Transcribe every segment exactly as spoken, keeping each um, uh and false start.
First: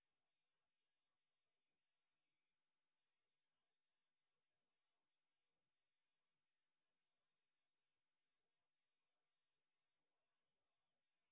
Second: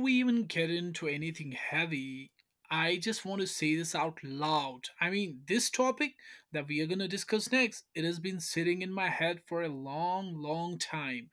we even get into anything heavy, I just want to say this out loud. I mean, this topic that we are going to discuss next, it has been sitting in my head for a long, long time.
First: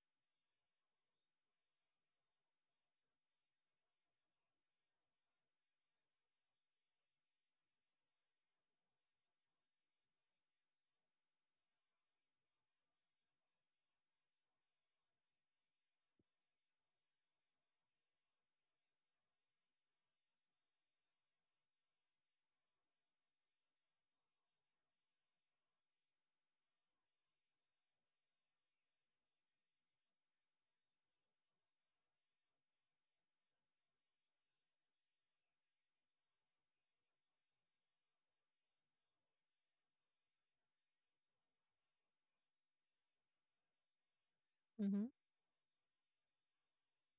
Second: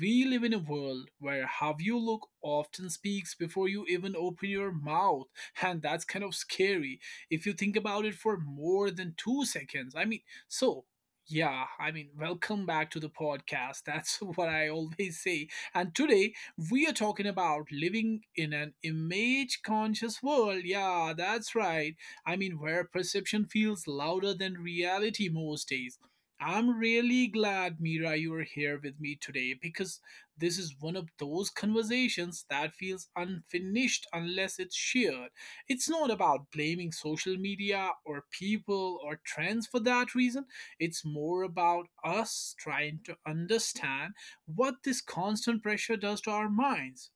We live in a world where how you look often speaks before you even open your mouth, and that's kind of scary if you think about it for more than two seconds. I mean, so yeah, I mean, welcome back to the podcast. That's what I always say. And today we are talking about living in an image conscious world. Yeah, that's right. I mean, where perception feels louder than reality most days. I'm really glad, Mira, you are here with me today because this is one of those conversations that feels unfinished unless it's shared. It's not about blaming social media or people or trends for that reason. It's more about us trying to understand what Mm-hmm. this constant pressure does to our minds.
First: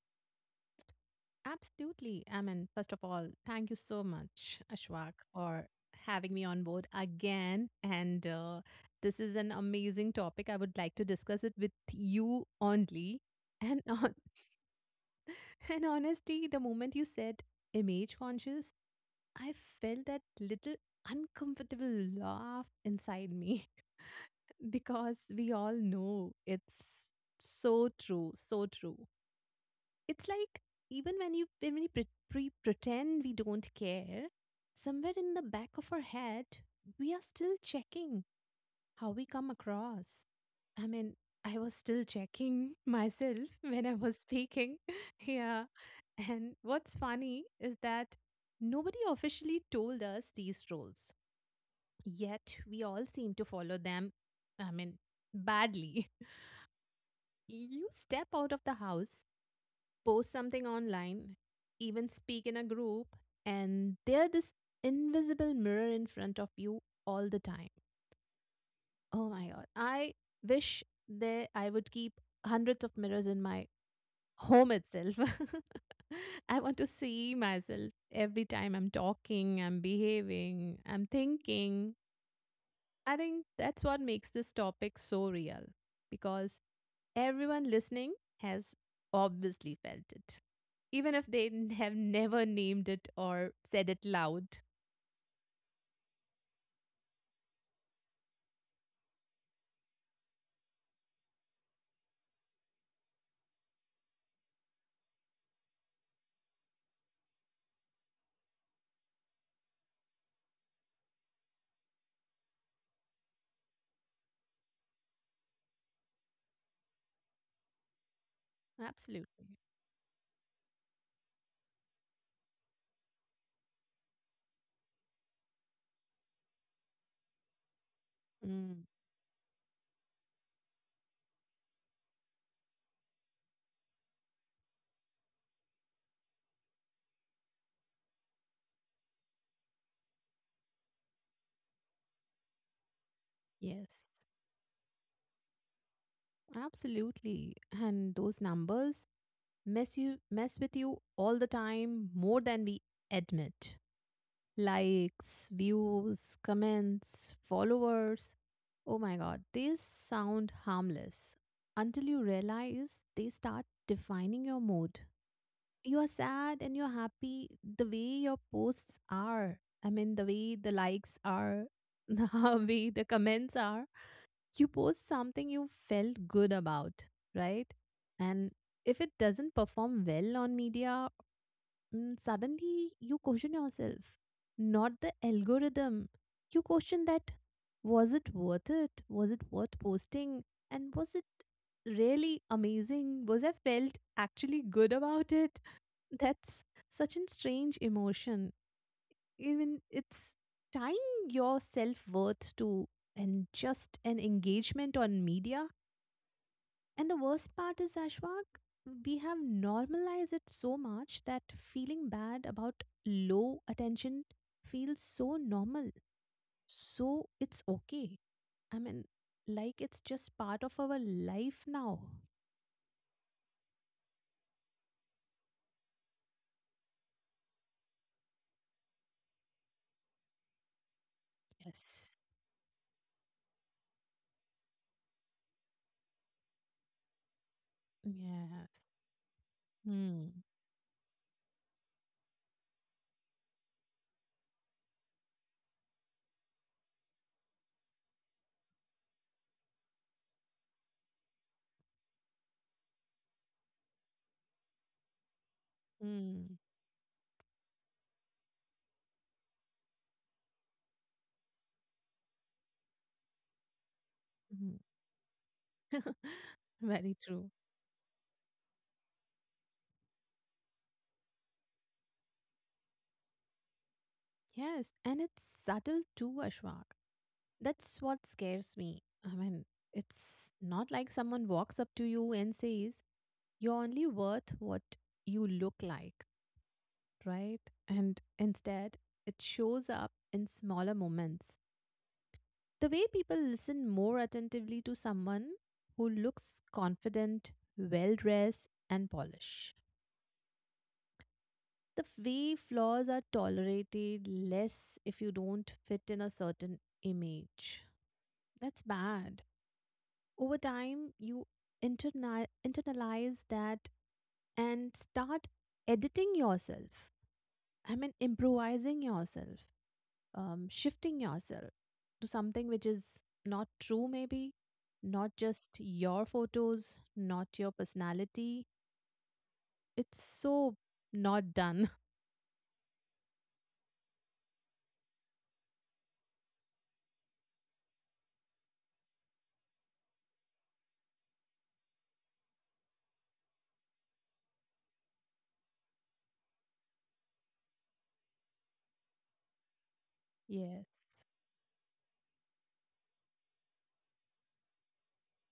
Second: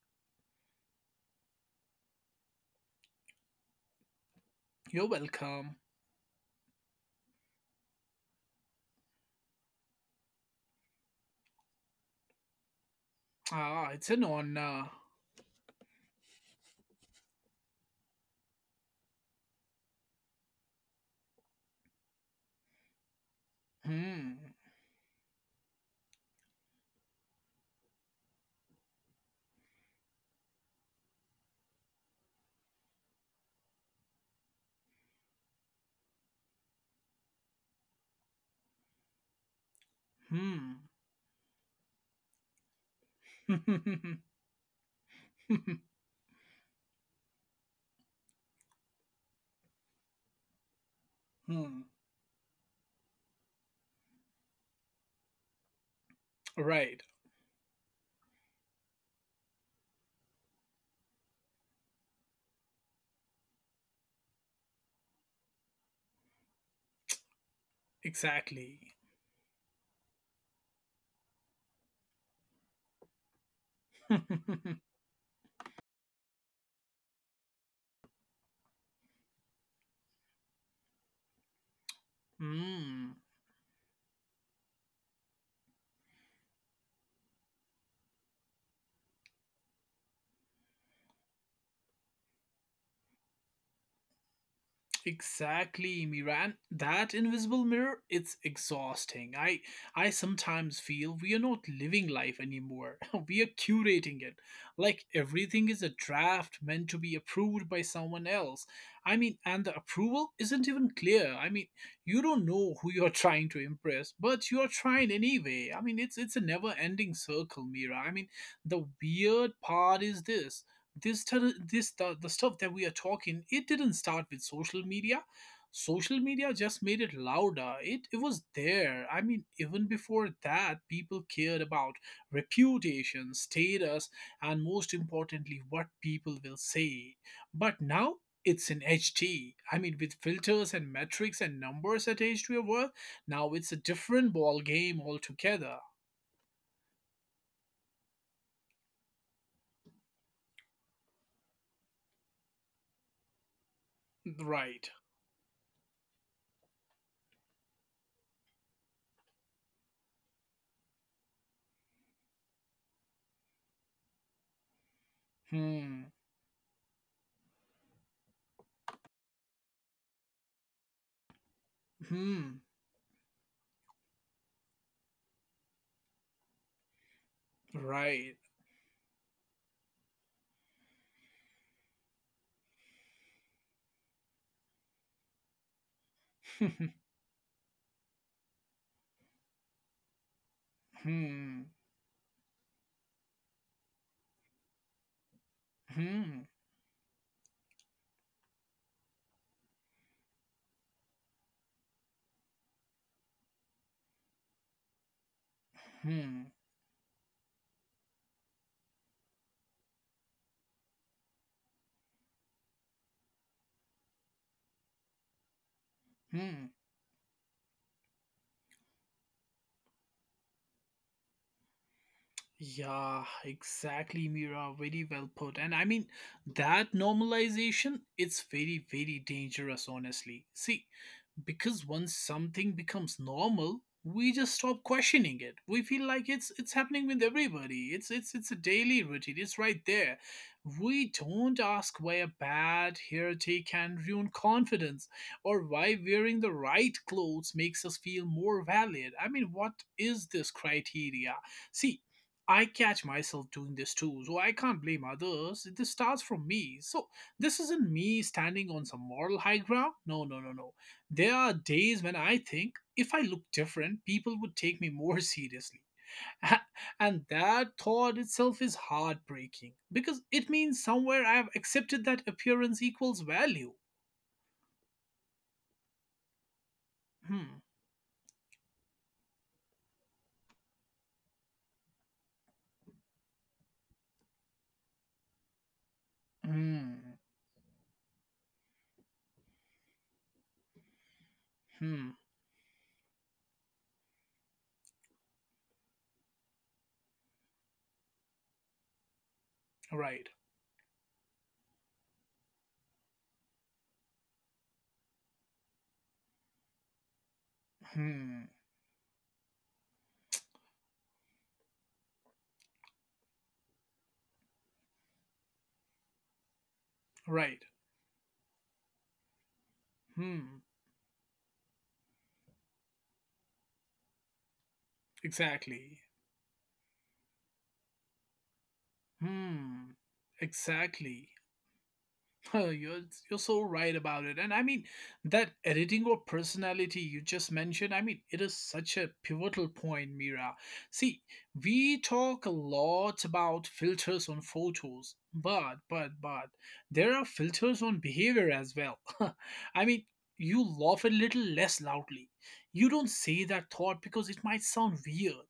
Absolutely. I mean, first of all, thank you so much, You're Ashwak, for welcome. having me on board again. And uh, this is an amazing topic. I would like to discuss it with you only. And Ah, it's on, an honor. and honestly, the moment you said image conscious, I felt that little uncomfortable laugh inside me Hmm. because we all know it's so true, so true. It's like even when you when we pre- pre- pretend we don't care, somewhere in the back of our head we are still checking how we come across. Hmm. I mean, I was still checking myself when I was speaking. Yeah. And what's funny is that nobody officially told us these rules, Hmm. yet we all seem to follow them, I mean, badly. Right. You step out of the house, post something online, even speak in a group, and they're this invisible mirror in front of you all the time. Exactly. Oh my god. I wish that I would keep hundreds of mirrors in my home itself. I want to see myself every time I'm talking, I'm behaving, I'm thinking. I Hmm. think that's what makes this topic so real because everyone listening has obviously felt it, even if they n- have never named it or said it loud. Exactly, Miran. That invisible mirror, it's exhausting. I I sometimes feel we are not living life anymore. We are curating it. Like everything is a draft meant to be approved by someone else. I mean, and the approval isn't even clear. I mean, you don't know who you're trying to impress, but you're trying anyway. I mean, it's it's a never-ending circle, Mira. I mean, the Absolutely. weird part is this this tel- this the, the stuff that we are talking, it didn't start with social media. Social media just made it louder. It it was Mm, there. I mean, even before that, people cared about reputation, status, and most importantly, what people will say. But now it's in H T. I mean, with filters and metrics and numbers attached to your work, now it's a yes, different ball game altogether. absolutely. And those numbers mess you mess with you all the time, more than we admit. Right. Likes, views, comments, followers. Oh my god, these sound harmless until you realize they start defining your mood. You're Hmm. sad and you're happy the way your posts are. I mean, the way the likes are, Hmm. the way the comments are. You post something you felt good about, right? Right. And if it doesn't perform well on media, mm, suddenly you question yourself, not the algorithm. You question that, was it worth it, was it worth posting, and was it Hmm. really amazing, was I felt actually good about it? Hmm, That's such a strange emotion. Even it's tying your self worth to and just an engagement on media. hmm, And the worst part is, Ashwak, we have normalized it so much that feeling bad about low attention feels so normal. hmm. So it's okay. I mean, like, it's just part of our life now. Yeah, exactly, Mira. Very well put. And I mean, that normalization, it's very, very dangerous, honestly. See, because Yes. once something becomes normal, we just stop questioning it. We feel like it's it's happening with everybody. It's it's it's a Yes. daily routine. It's right there. Hmm. We don't ask why a bad hairdo can ruin confidence, or why wearing the right clothes makes us feel more valid. I mean, what is this criteria? See, I catch myself doing this too, so I can't blame others. This starts from Hmm. me. So this isn't me standing on some moral high ground. No, no, no, no, there are days when I think if I look different, people would Hmm. take me more seriously. Very And true. that thought itself is heartbreaking, because it means somewhere I have accepted that appearance equals value. Yes, and it's subtle too, Ashwak. Hmm. That's what scares me. I mean, it's not like someone walks up to you and says, "You're only worth what you look like," Hmm. right? And instead, it shows up in smaller moments. Hmm. The way people listen more attentively to someone who looks confident, well dressed, and polished. Right. The way flaws are tolerated less if you don't fit in a certain image. Hmm. That's bad. Over time, you interni- internalize that and start editing yourself. Right. I mean, improvising yourself, Hmm. um, shifting yourself to something which is not true, maybe, not just Exactly. your photos, not your personality. Hmm. It's so Exactly. not done. Oh, you're you're so right about it. And I mean, that editing or personality you just mentioned, I mean, it is such a pivotal point, Mira. See, we talk a lot about filters on photos, but but but there are filters on behavior as well. I mean, you Yes. laugh a little less loudly. You don't say that thought because it might sound weird.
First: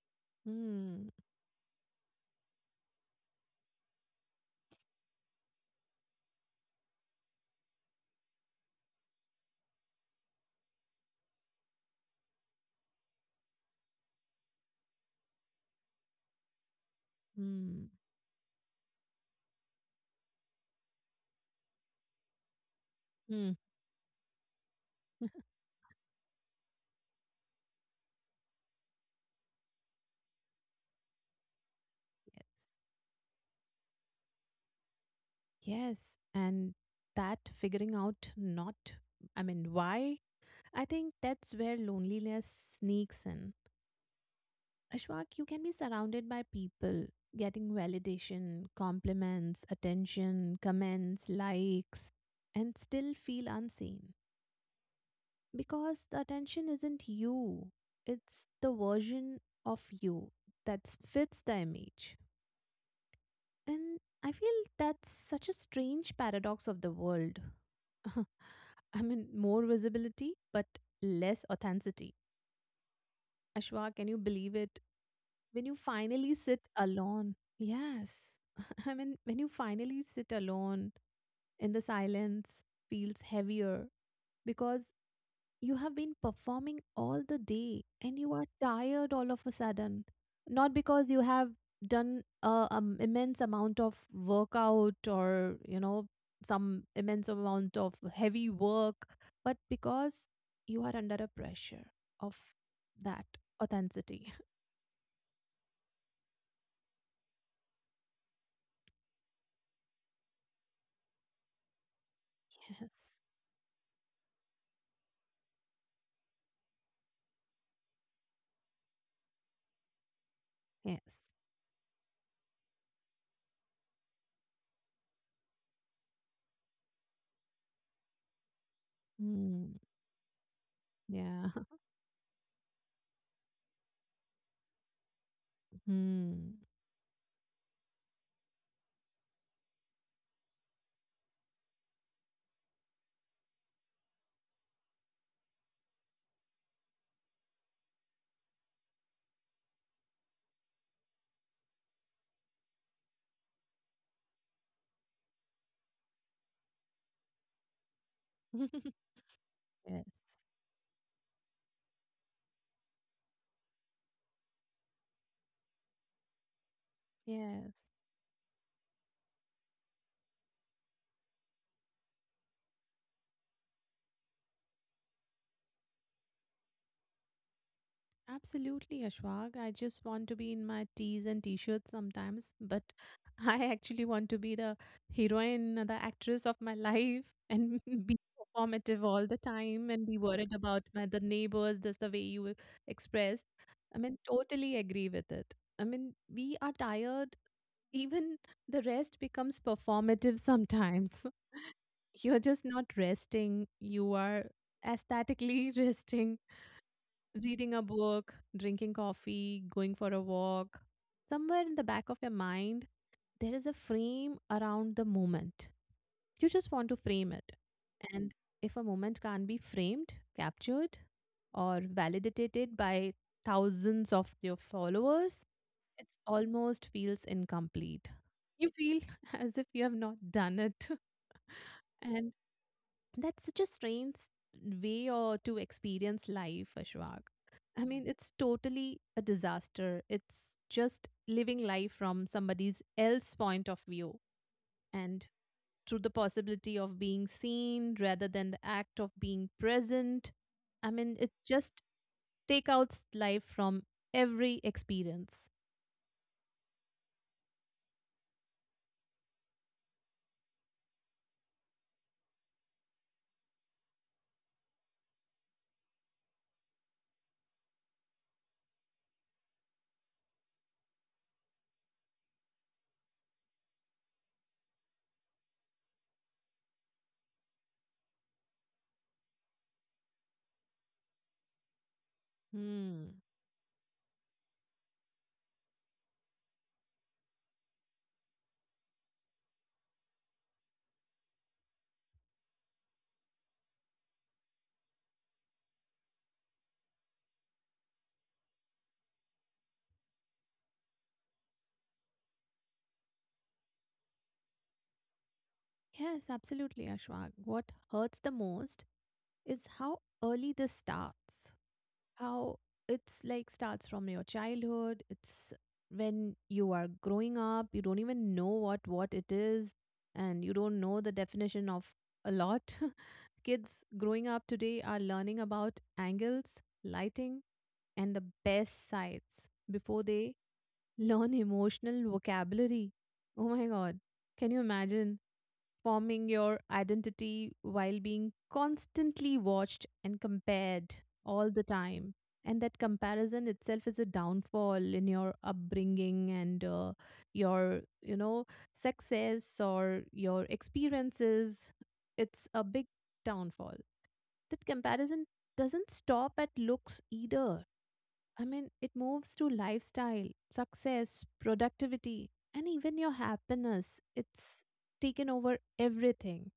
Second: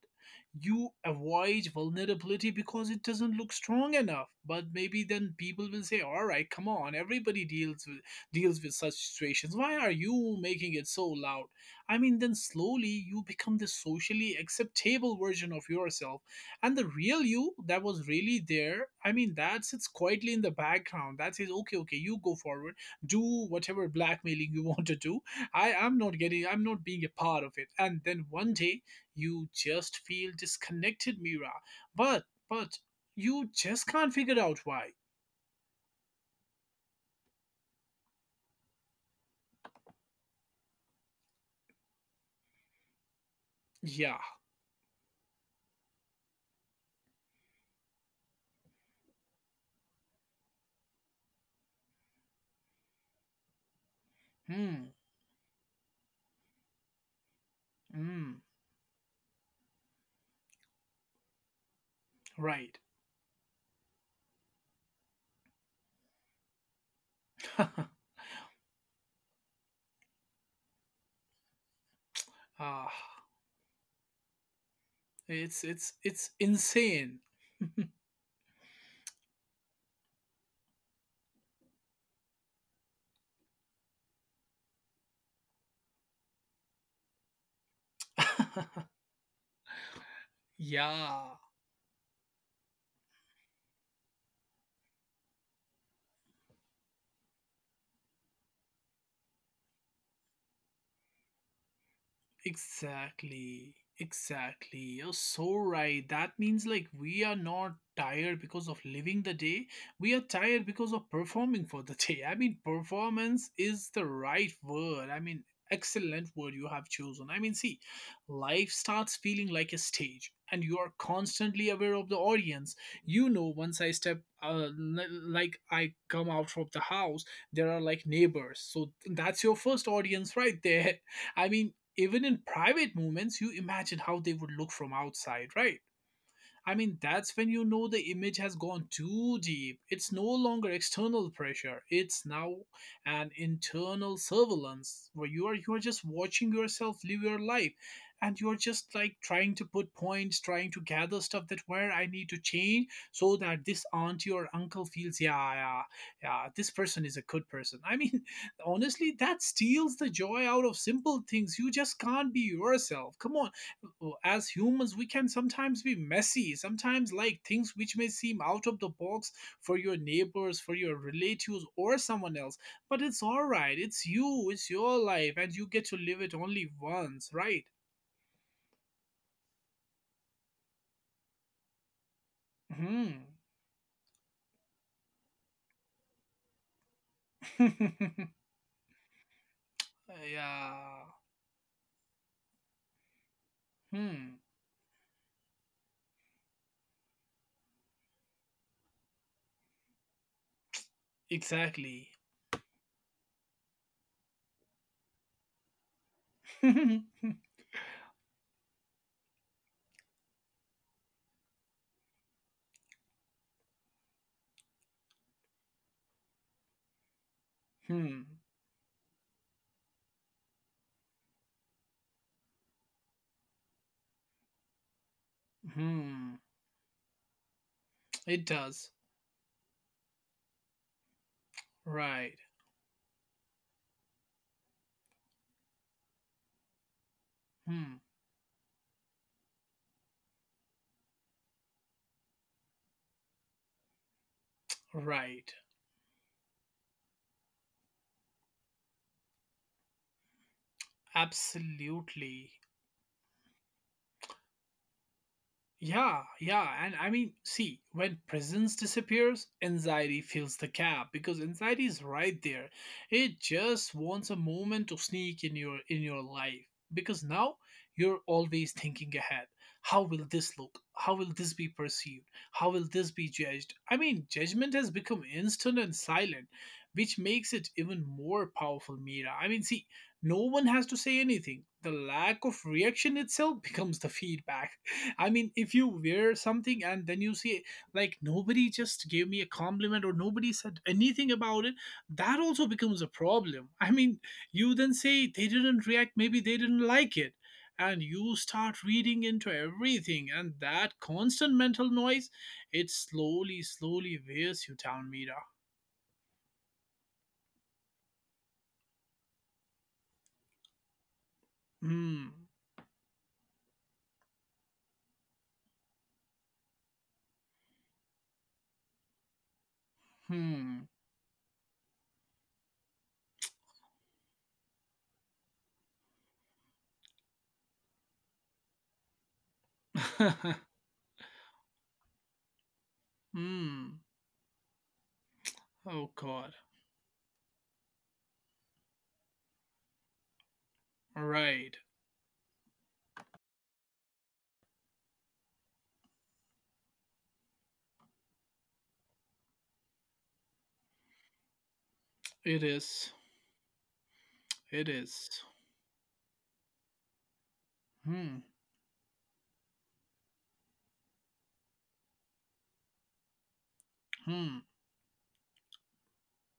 You Hmm. avoid vulnerability because it doesn't look strong enough. But maybe then people will say, all right, come on, everybody deals with deals with such situations, why are you making it so loud? I mean, then slowly you become the socially acceptable version of yourself. And the real you that Hmm. was really there, I mean, that sits quietly in the background, that says, okay, okay, you go forward, do Hmm. whatever blackmailing you want to do. i am not getting i'm not being a part of it. And then one day you just feel disconnected, Mira. But, Yes. but, you just can't figure out why. Yes. And that figuring out, not, I mean, why, I think that's where loneliness sneaks in. Yeah. Ashwak, you can be surrounded by people, getting validation, compliments, attention, comments, likes, and still feel unseen. Hmm. Because the attention isn't you, Hmm. it's the version of you that fits the image. Right. And I feel that's such a strange paradox of the world. I mean, more visibility, but less authenticity. Ah, Ashwa, can you believe it? it's, When you it's, it's finally sit insane. alone Yes. I mean, when you finally sit alone, in the silence feels heavier, because you have been performing all the day and you are tired all of a sudden. Not because you Yeah. have done a um, immense amount of workout, or you know some immense amount of heavy work, but because you are under a pressure of that Exactly. authenticity. Exactly. You're so right. That means like we are not tired because of living the day. We are tired because of performing for the day. I mean, Yes. performance is the right word. I mean, excellent word you have chosen. I mean, see, life starts feeling like a stage, and you are Yes. constantly aware of the audience. You know, once I step uh, li- like I come out from the house, there are like neighbors. So that's your Mm, first audience right there. yeah. I mean, even in private moments you imagine how they would look from outside, right? Mm. I mean, that's when you know the image has gone too deep. It's no longer external pressure. It's now an internal surveillance where you are you are just watching yourself live your life, and you're just like trying to put points, trying to gather stuff that where I need to change so that this auntie or uncle feels, yeah, yeah, yeah, this person is a good person. I mean, honestly, that steals the Yes. joy out of simple things. You just can't be yourself. Come on. Oh, as humans we can sometimes be messy sometimes, like things Yes. which may seem out of the box for your neighbors, for your relatives, or someone else. But it's all right. It's you. It's your life, and you get to live it only once, right? Absolutely, Ashwag. I just want to be in my tees and t-shirts sometimes, but Hmm. I actually want to be the heroine, the actress of my life, and be performative all the time and be worried about Yeah. my the neighbors, just the way you expressed. I mean, Hmm. totally agree with it. I mean, we are tired. Even the rest becomes performative sometimes. Exactly. You're just not resting. You are aesthetically resting, Hmm. reading a book, drinking coffee, going for a walk. Somewhere in the back of your mind, there is a frame around the moment. You just want to frame it. And if a moment can't be framed, captured, or validated by thousands of your followers, it Hmm. almost feels incomplete. It You does. feel as if you have not done it. Right. And that's such a strange way or to experience life, Ashwag. I Hmm. mean, it's totally a disaster. It's just living life from somebody's else point of view and Right. through the possibility of being seen rather than the act of being present. I mean, it just Absolutely. take out life from every experience. Yeah, yeah. And I mean, see, when presence disappears, anxiety fills the gap, because anxiety is right there. It just wants a moment to sneak in your in your life, because now you're always thinking ahead. How will this look? How will this be perceived? How will this be judged? I mean, judgment has become instant and silent, which makes it even more powerful, Mira. I mean, see, no one has to say anything. The lack of reaction Hmm. itself becomes the feedback. I mean, if you wear something and then you see, like, nobody just gave me a compliment or nobody said anything about it, that also becomes a problem. I mean, you then say, they didn't react, maybe they didn't like it. And you start reading into everything, and that constant mental noise, it slowly, slowly wears you down, Mira. Yes, absolutely, Ashwag. What hurts the most is how early this starts. Hmm. How it's like starts from your childhood. It's when you are growing up, you don't even know what what it is, and you don't Hmm. know the definition of a lot. Kids growing up today are learning about angles, lighting, and the best sides before they learn emotional vocabulary. Oh my Hmm. god, can you imagine Oh, forming God. your identity while being constantly watched and compared all the Right. time? And that comparison itself is a downfall in your upbringing and uh, your, you know, success or your experiences. It's It a big is. downfall. That It comparison is. doesn't stop at looks either. Hmm. I mean, it moves to lifestyle, success, productivity, and even your happiness. Hmm. It's taken over everything.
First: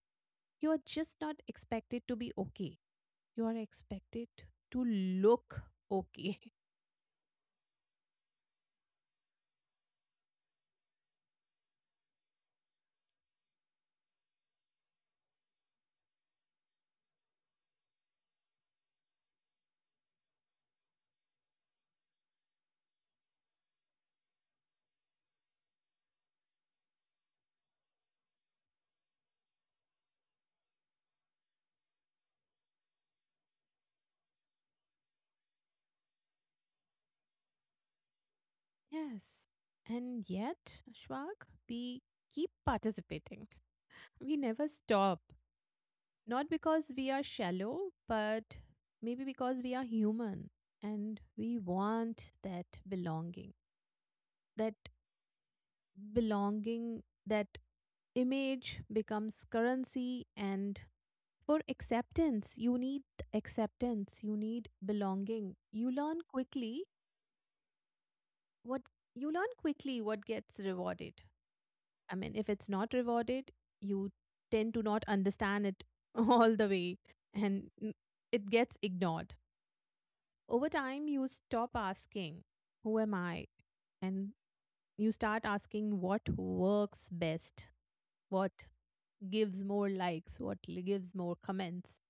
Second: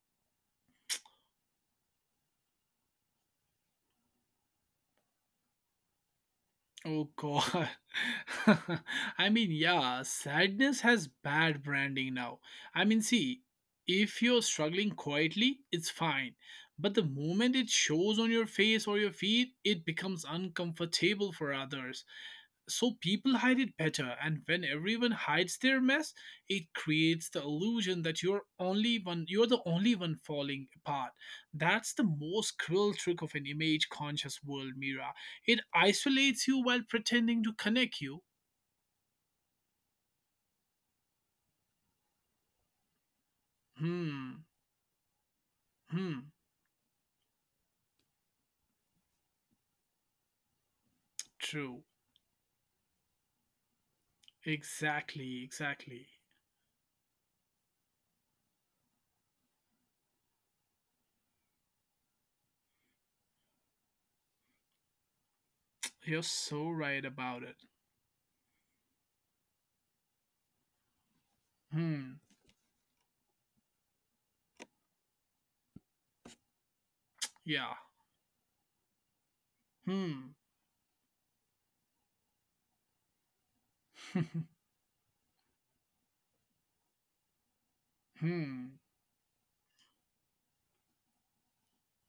You are just not expected to be okay. You are expected to look okay. Oh, god. I mean, yeah, sadness has bad branding now. I mean, see, if you're struggling quietly, it's fine. But the moment it shows on your face or your feet, it becomes uncomfortable for others. So people hide it better, and when everyone hides their mess, it creates the illusion that you're only one you're the only one falling apart. That's the most cruel trick of an image conscious world, Mira. It isolates you while pretending to connect you. Yes. And yet, Ashwag, we keep participating. We Hmm. never stop. Hmm. Not because we are shallow, but maybe because we are human and we True. want that belonging. That Exactly, exactly. belonging, that image becomes currency. And for acceptance, you need acceptance, you need belonging. You learn You're so quickly right about it. what you learn quickly what gets rewarded. I Hmm. mean, if it's not rewarded, you tend to not understand it all the way, and Yeah. n- it gets ignored. Hmm. Over time, you stop asking, "Who am I?" and you start asking what works best, what Hmm. gives more likes, what li- gives more comments.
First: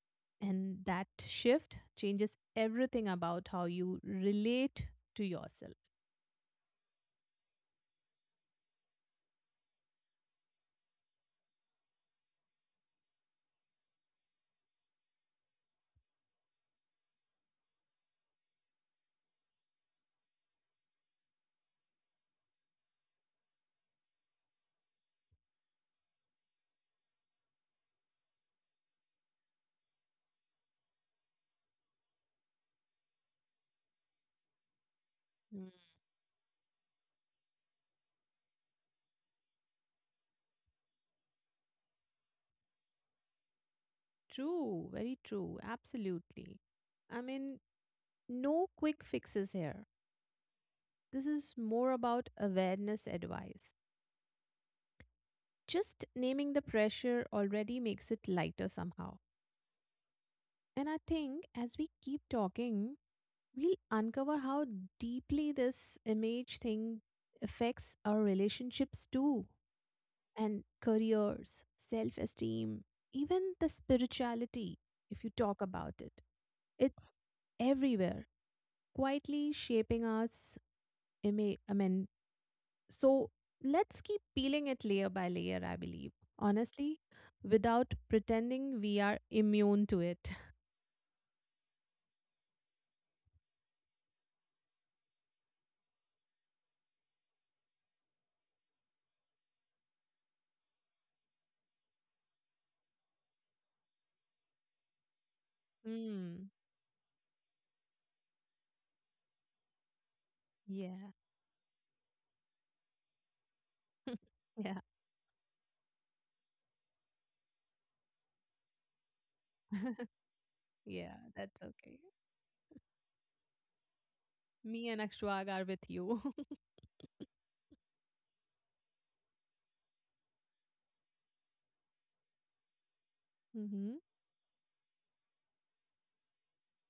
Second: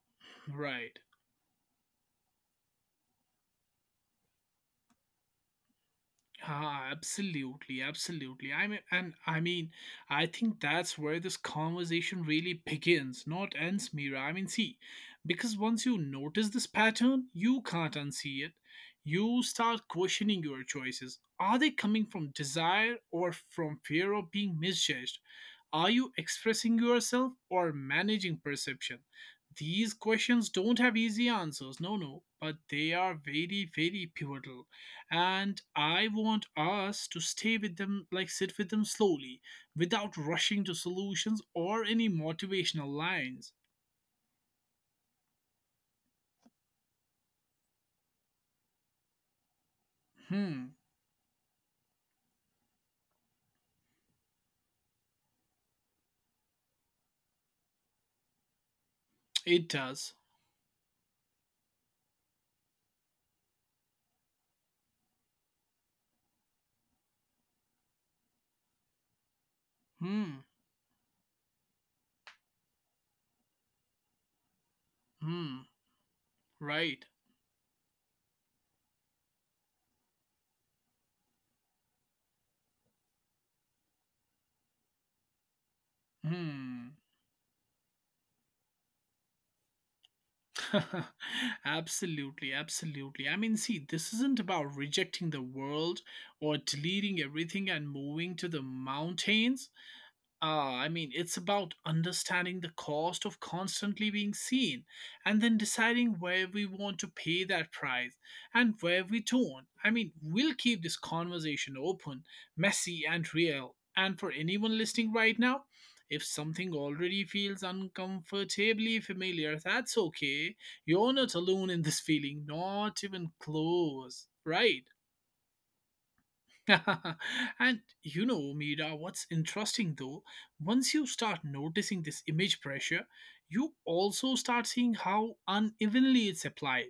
And Right. that shift changes everything about how you relate to yourself. Ah, absolutely, absolutely. I mean, and I mean, I think that's where this conversation really begins, not ends, Mira. I mean, see, because once you notice this pattern, you can't unsee it. You start questioning your choices. Are they coming from desire or from fear of being misjudged? Are you expressing yourself or managing perception? These questions don't have easy answers, no, no, but they are very, very pivotal. And Mm. I want us to stay with them, like sit with them slowly, without rushing to solutions or any motivational lines. True, very true, absolutely. I mean, no quick fixes here. Hmm. This is more about awareness advice. Just naming the pressure already makes it lighter somehow. It does. And I think as we keep talking, we'll uncover how deeply this image thing affects our relationships too, Hmm. and careers, self esteem, even the spirituality, if you talk Hmm. about it. Right. It's everywhere, quietly shaping us. ima- I mean, so let's keep peeling it layer by layer, I believe, Hmm. honestly, without pretending we are immune to it. Absolutely, absolutely. I mean, see, this isn't about rejecting the world or deleting everything and moving to the mountains. Ah, I mean, it's about understanding the cost of constantly being seen, and then deciding where Hmm. we want to pay that price and where we don't. I mean, we'll keep this Yeah. conversation open, messy, and real. And for anyone Yeah. listening right now, if something already feels uncomfortably familiar, that's okay. You're Yeah, not that's alone in okay. this feeling, not even close, right? Me and Akshwag are with you. And you know, Mira, what's interesting though, once you start noticing this image pressure, you Mm-hmm. also start seeing how unevenly it's applied.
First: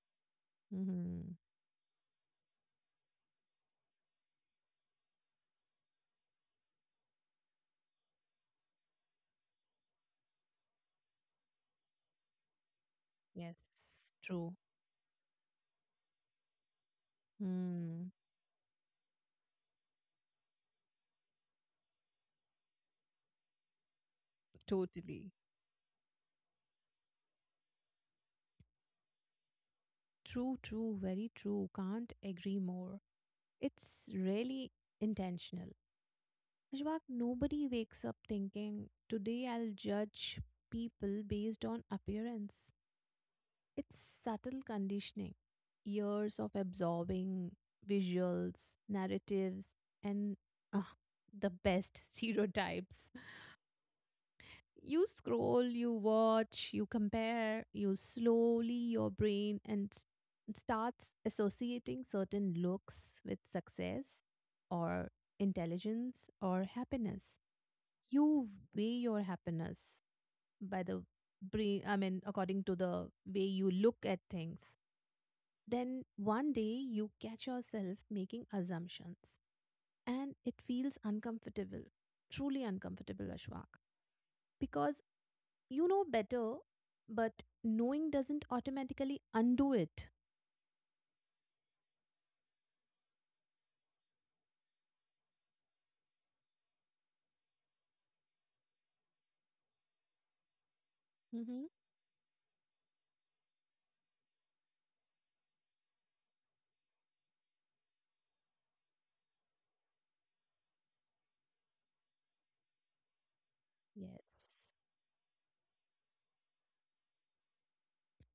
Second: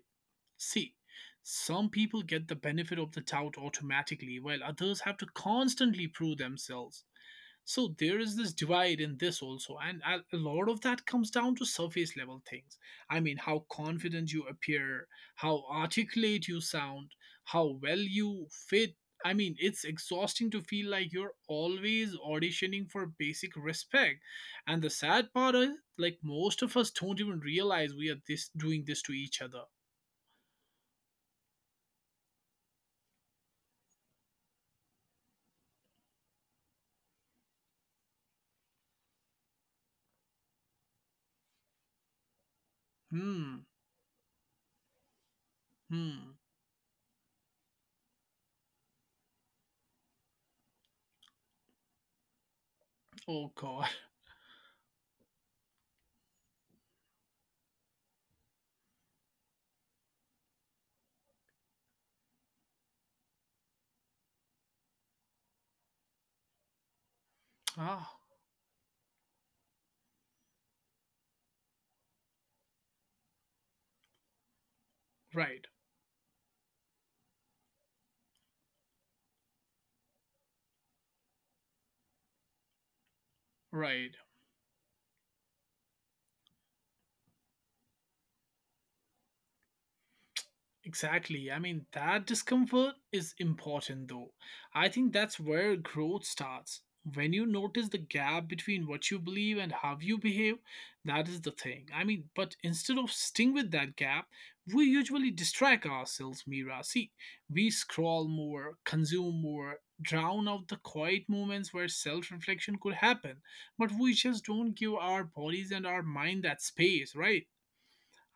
See, Mm-hmm. some people get the benefit of the doubt automatically, while others have to constantly prove themselves. So there is this divide in this also, and a a lot of that comes down to surface level things. I mean, how Yes, confident you true. appear, how articulate you sound, how well Mm. you fit. I mean, it's exhausting to feel like you're always auditioning for basic respect. And the Totally. sad part is, like, most of us don't even realize we are this doing this to each other. True, true, very true. Can't agree more. It's really intentional. Ashwak, nobody wakes up thinking, today I'll judge people based on appearance. Hmm. It's subtle conditioning, Hmm. years of absorbing visuals, narratives, and uh, the best stereotypes. Oh, god. You scroll, you watch, you compare, you slowly your brain and s- starts associating certain looks with success or intelligence or happiness. Ah. You weigh your happiness by the brain, I mean, according to the way you look at things. Right. Then one day you catch yourself making assumptions, and it feels uncomfortable, truly uncomfortable, Ashwak, Right. because you know better, but knowing doesn't automatically undo it. Exactly. I mean, that discomfort is important though. I think that's where growth starts. When you notice the gap between what you believe and how you behave, that is the Hmm. thing. I mean, but instead of sitting with that gap, we usually distract ourselves, Mira. See, we scroll more, consume more, drown out the quiet moments where self reflection could happen. But we just don't Yes. give our bodies and our mind that space, right?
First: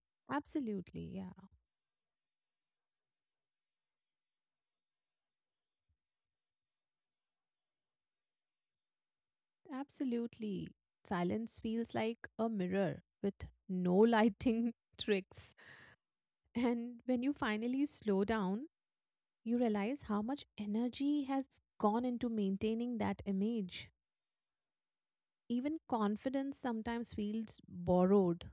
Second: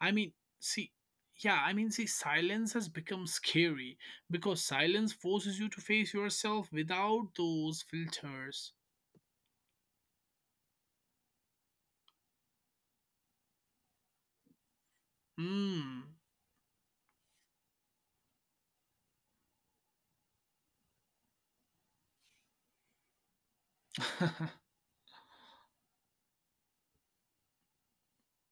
I mean, see, Absolutely. Yeah. yeah, I mean, see, Silence has become scary because silence forces you to face yourself without those filters. Absolutely. Silence feels like a mirror with no lighting tricks. Hmm. And when you finally slow down, you realize how much energy has gone into maintaining that image. Even confidence sometimes feels borrowed.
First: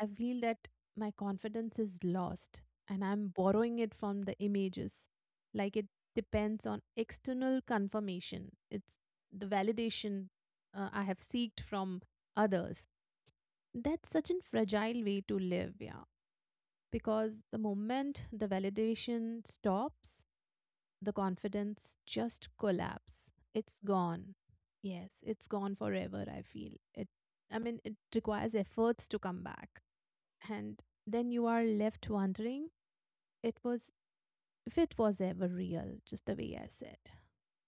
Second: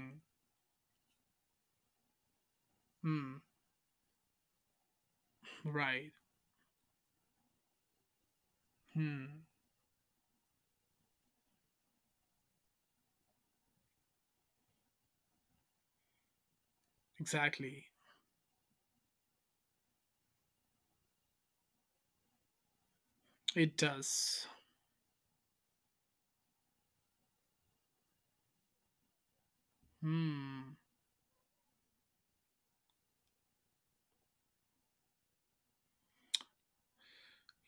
I feel that my confidence is lost and I'm Hmm. borrowing it from the images. Like, it Right. depends on external confirmation, it's Hmm. the validation uh, I have seeked from others. That's such a fragile way to live, yeah. Because the Exactly. moment the validation stops, the confidence just collapse. It It's gone. does. Yes, it's gone forever, I feel. It I mean it requires efforts to come back. Hmm. And then you are left wondering, it was if it was ever real, just the way I said.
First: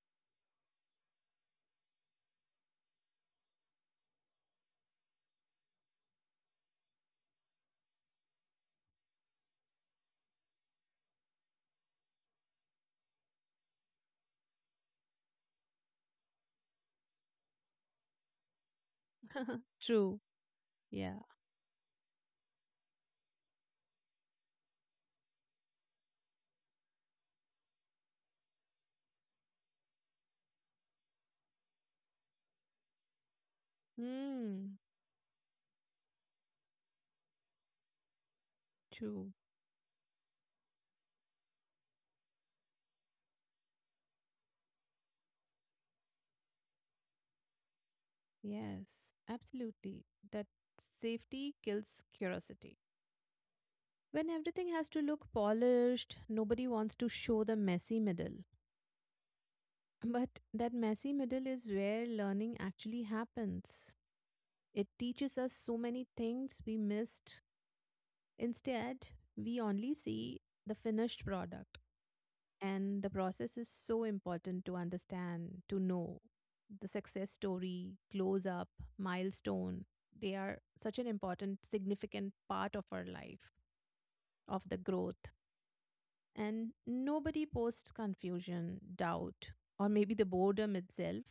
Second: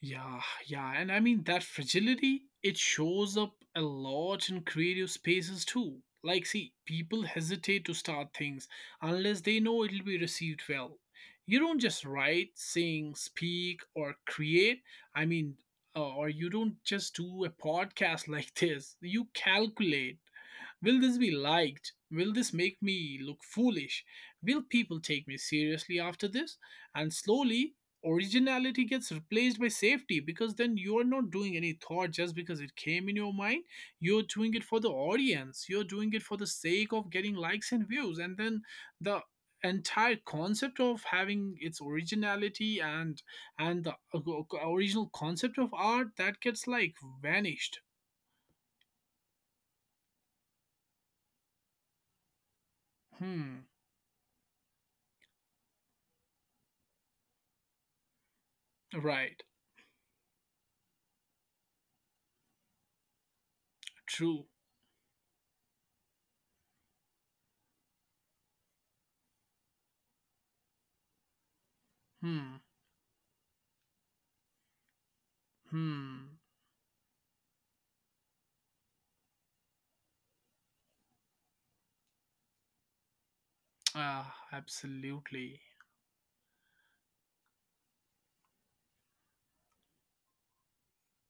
Yeah, yeah, and I mean that fragility, it shows up a lot in creative spaces too. Like, see, people hesitate to start things unless they know it'll be received well. You don't just write, sing, speak, or create. I mean, uh, or you don't just do a podcast like this. You calculate, True. will this Yeah. be liked? Will this make me look foolish? Will people take me seriously after this? And slowly, originality gets replaced by safety because then you are not doing any thought just because it came in your mind. You're doing it Hmm. for the audience, you're doing it for the sake of getting likes and views. And then the True. entire concept of having its originality and and the original concept of art that gets like vanished. Yes. Absolutely. That safety kills curiosity. Hmm. When everything has to look polished, nobody wants to show the messy middle. Right. But that messy middle is where learning actually happens. True. It teaches us so many things we missed. Instead, we only see the finished product. Hmm. And the process is so important to understand, to know. Hmm. The success story, close up, milestone, they are such an important, significant part of our life, Ah, of the growth. absolutely. And nobody posts confusion, doubt, or maybe the boredom itself.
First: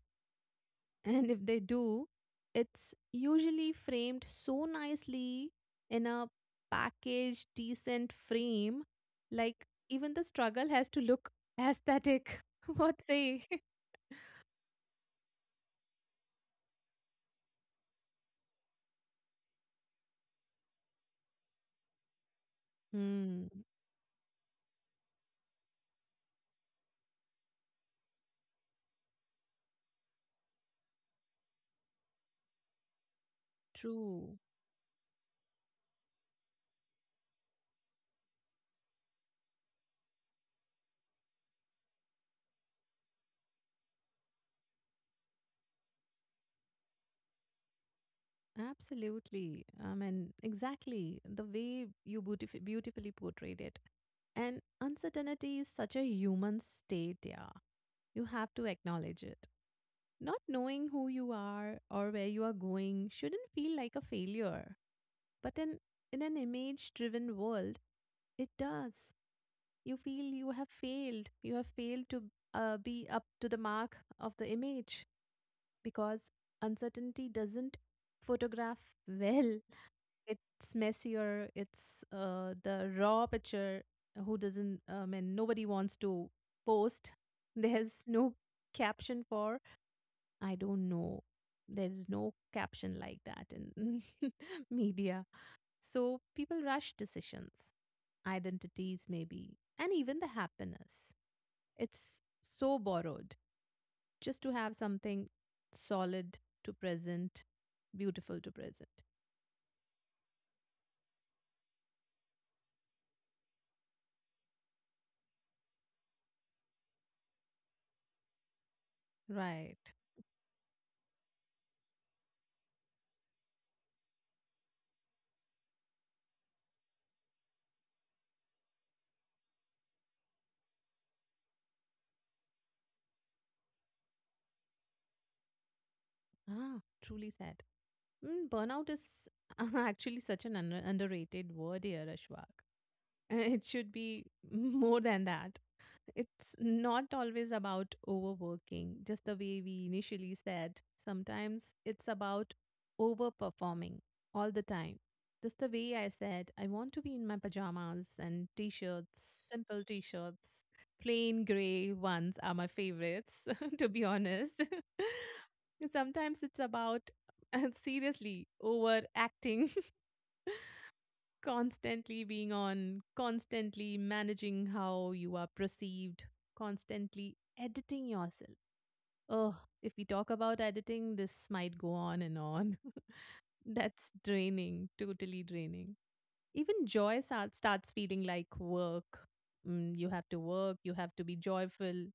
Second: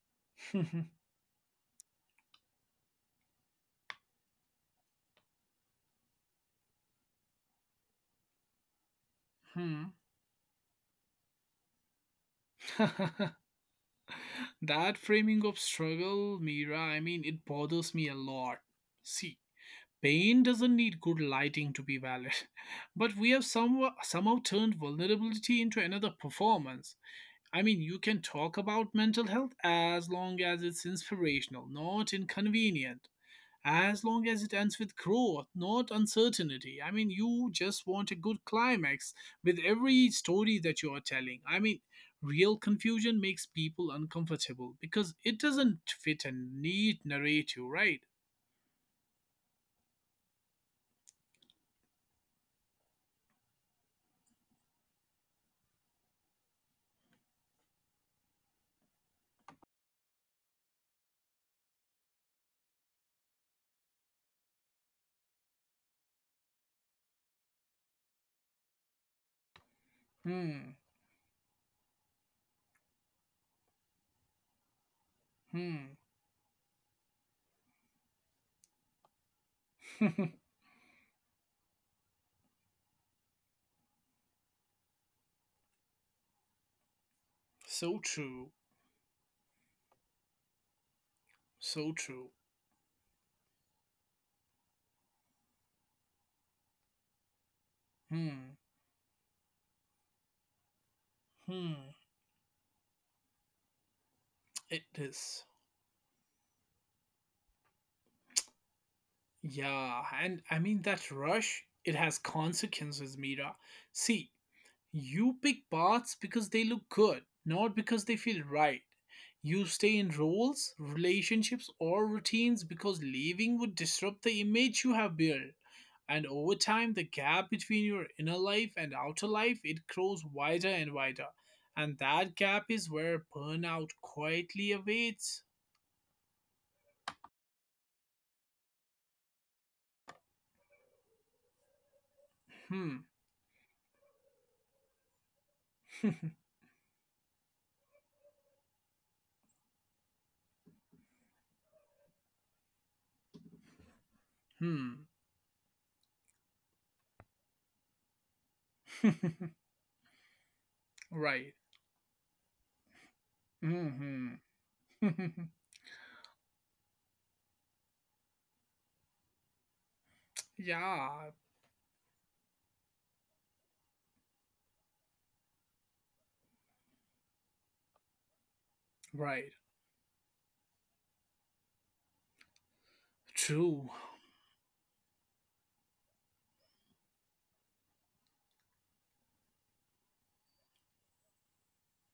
Hmm. And if they do, it's usually framed so nicely in a packaged, decent frame. Like, even the struggle has to look aesthetic. What say? That framing of struggle, Mira, I mean, it bothers me a lot. See, pain doesn't need good lighting to be valid, but we have Hmm, somehow, somehow turned vulnerability into another performance. I mean, you can talk about mental health as long as it's inspirational, not inconvenient, as long true. as it ends with growth, not uncertainty. I mean, you just want a good climax with every story that you are telling. I mean, real confusion makes people uncomfortable because it doesn't fit a neat narrative, right? Absolutely. I mean, exactly the way you beautif- beautifully portrayed it. And uncertainty is such a human state, yeah. You have to acknowledge it. Not knowing who you are or where you are going shouldn't feel like a failure, but in, in an image driven world, it does. You feel you have Hmm, failed. You have failed to uh, be up to the mark of the image hmm. because uncertainty doesn't photograph well. It's messier. It's uh, the raw picture. Who doesn't? uh, I mean, nobody wants to post. So There's no true, caption for I don't know. so There's true. no caption like that in media. So people rush decisions, Hmm, identities, maybe, and even the happiness. hmm. It's so borrowed just to have It something is. solid to present, beautiful to present. Yeah, and I mean, that rush, it has consequences, Mira. See, you pick paths because they look good, not because they feel right. You Right. stay in roles, relationships, or routines because leaving would disrupt the image you have built. And over time, the gap between your inner life and outer life, it grows wider and wider. And that gap is where burnout quietly awaits. Ah, truly said. Mm, burnout is actually such an under- underrated word here, Ashwak. Hmm. Uh, It should be more than that. It's not always about overworking, just the way we initially said. Sometimes it's about overperforming all the time. Hmm. Just the way I said, I want to be in my pajamas and t shirts, simple t shirts. Plain Right. gray ones are my favorites, to be Hmm. honest. And sometimes it's about uh, seriously overacting, Yeah. constantly being on, constantly managing how you are perceived, constantly editing yourself. Right. Oh, if we talk about editing, this might go on and on. True. That's draining, totally draining. Even joy sa- starts feeling like work. Mm, you have to work, you have to be joyful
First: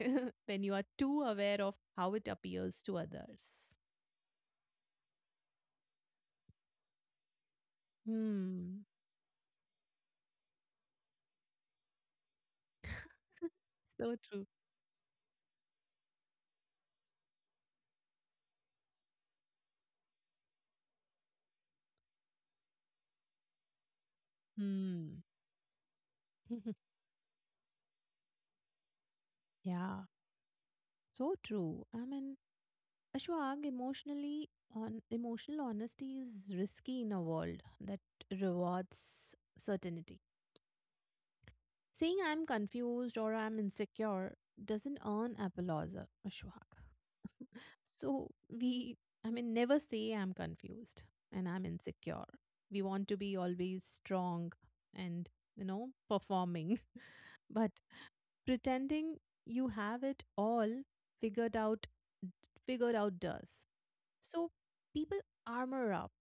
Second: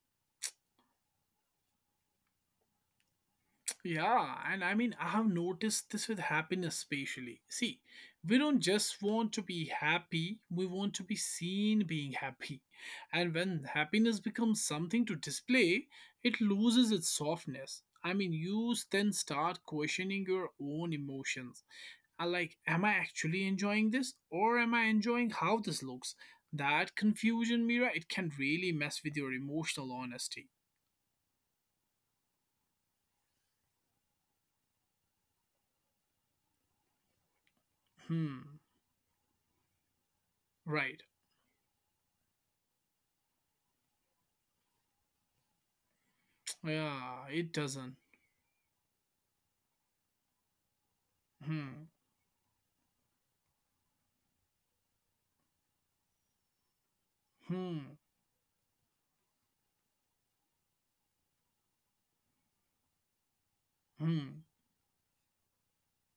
when you are too aware of how it appears to others. Yeah, and I mean, I have noticed this with happiness, especially. See, we don't Hmm. just want to be happy, we want to be seen being happy. And when So happiness true. becomes something to display, it loses its softness. I mean, you then start questioning your own emotions. I like, am I actually enjoying this or am I Hmm. enjoying how this looks? That confusion, Mira, it can really mess with your emotional Yeah. honesty. So true. I mean, Ashwag, emotionally on emotional honesty is risky in a world that Hmm, rewards certainty. right. Saying I'm confused or I'm insecure doesn't earn applause, uh, Ashwag. Yeah, it doesn't. So we I mean never say I'm confused and I'm Hmm. insecure. We want to be always strong and you know performing. But Hmm. pretending you have it all figured out figured out does. Hmm. So people armor up.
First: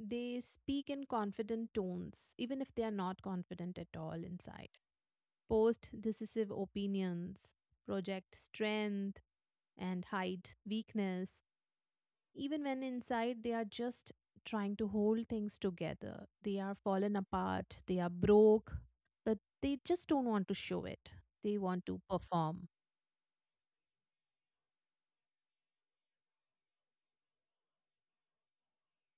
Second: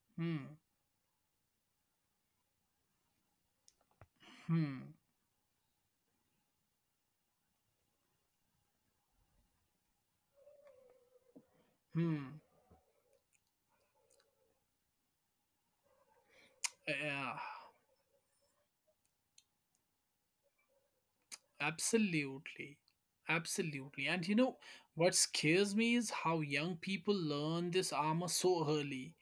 They Hmm. speak in confident tones, even if they are not confident at all inside. Hmm. Post decisive opinions, project strength, and hide weakness. Hmm. Even when inside they are just trying to hold things together. They are fallen Yeah. apart, they are broke, but they just don't want to show it. They want to perform. Absolutely. Absolutely. And you know what scares me is how young people learn this armor so early.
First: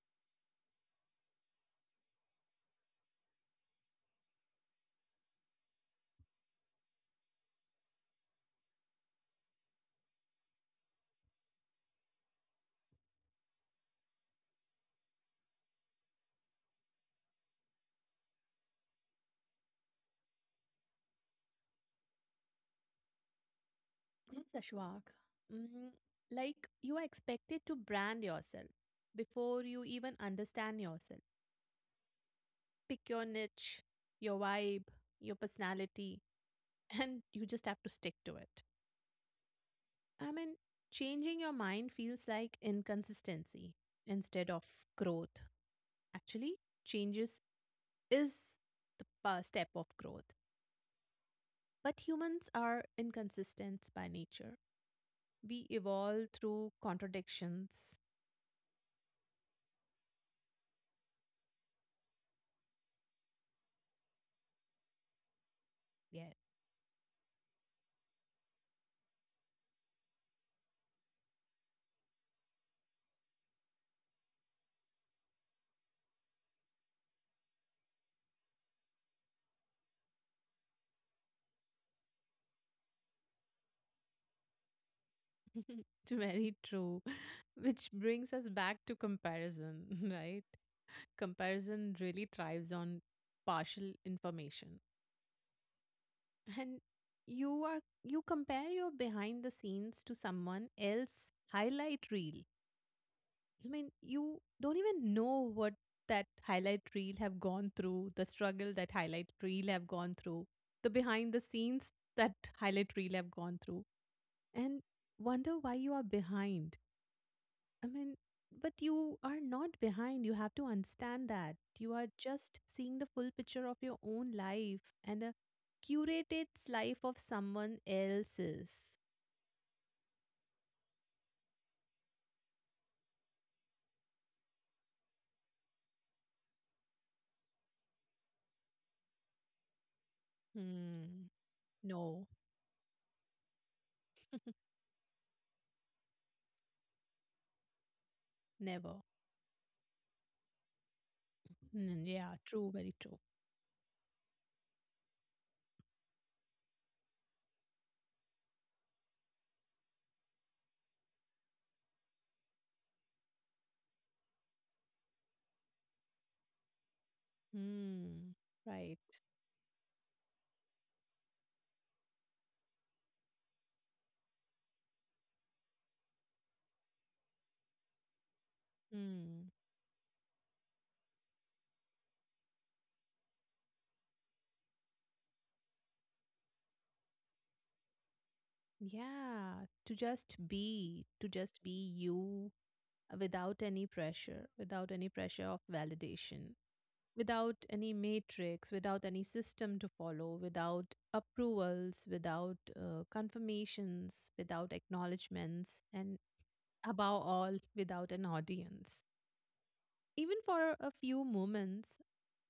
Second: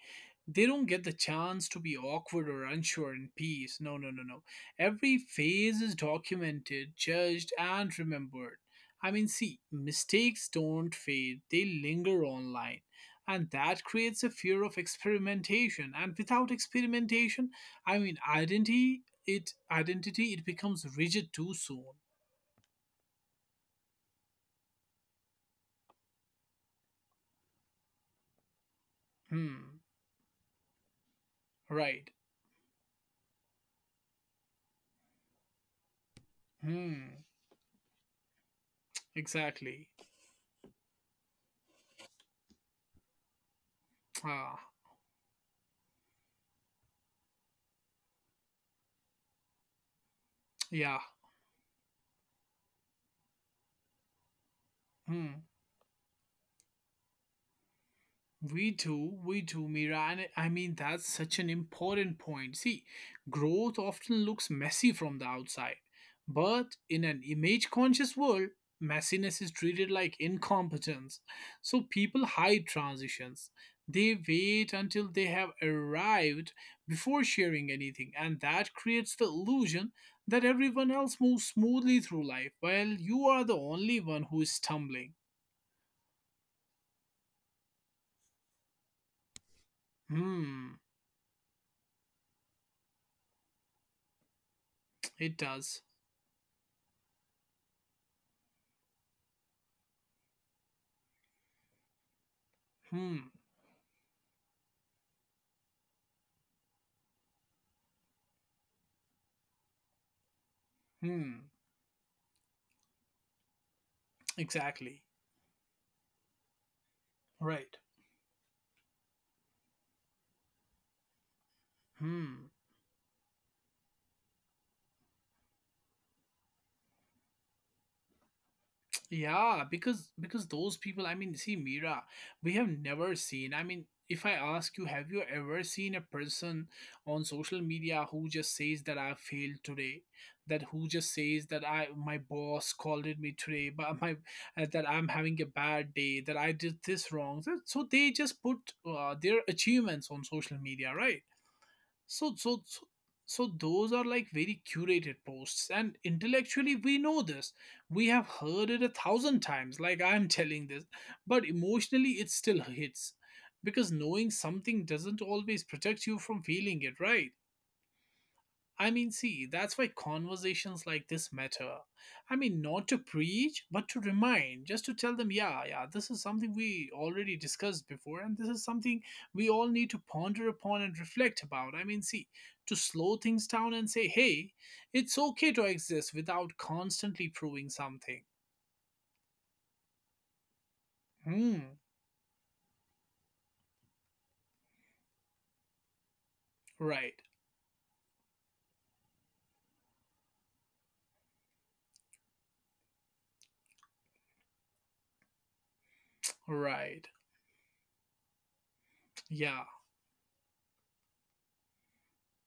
They don't get the chance to be awkward or unsure in peace. No, no, no, no. Every phase is documented, judged, and remembered. I mean, see, mistakes don't fade, they linger online. And that creates a fear of experimentation. And without experimentation, I mean, identity it identity it becomes rigid too soon. Yes, Ashwak. Mm, like you are expected to brand yourself before Hmm. you even understand yourself. Right. Pick your niche, your vibe, your personality, and Hmm. you just have to stick to it. Exactly. I mean, changing your mind feels like inconsistency instead Ah, of growth. Actually, changes is the first step of growth. yeah. But humans are inconsistent by nature. Hmm. We evolve through contradictions. We do, we do, Mira. And I mean, that's such an important point. See, growth often looks messy from the outside, Yes. but in an image conscious world, messiness is treated like incompetence. So people hide transitions. They wait until they have arrived before sharing anything, and that creates the illusion that everyone else moves smoothly through life while you are the only one who is stumbling. Very true. Which brings us back to comparison, right? Hmm, Comparison really thrives on partial information. it does. And you are you compare your behind the scenes to someone else highlight reel. Hmm. I mean, you don't even know what that highlight reel have gone through, the struggle that highlight reel have gone through, the behind the Hmm. scenes that highlight reel have gone through. And Exactly. wonder why you are behind. Right. I mean, but you are not behind. You have to understand that. You are Hmm. just seeing the full picture of your own life and a curated life of someone else's. Yeah, because because those people, I mean, see, Mira, we have never seen. I mean, if I ask you, have you ever seen a person on social media who just says that I failed today, that who just Hmm. says that I my No, boss scolded me today, but my uh, that I'm having a bad day, that I did this wrong. So so they just put never. uh, their achievements on social media, right? Mm, yeah, So, so, true, so, very true. so those are like very curated posts, and intellectually we know this. We have heard it a thousand times, like I'm telling this, but emotionally it still hits because knowing something doesn't always protect you from feeling it, right? Hmm. I Right. Mean, see, that's why conversations like this matter. I mean, not to preach, but to remind, just to tell them, yeah, yeah, this is something we already discussed before, and this is something Hmm. we all need to ponder upon and reflect about. I mean, see, to slow things down and say, hey, it's okay to exist without constantly proving something. Yeah, to just be, to just Hmm, be you uh, without any pressure, without any pressure of validation. right, Without any matrix, without any system to follow, without approvals, without uh, confirmations, without acknowledgements, and right, above all, without an audience. yeah, Even for a few moments,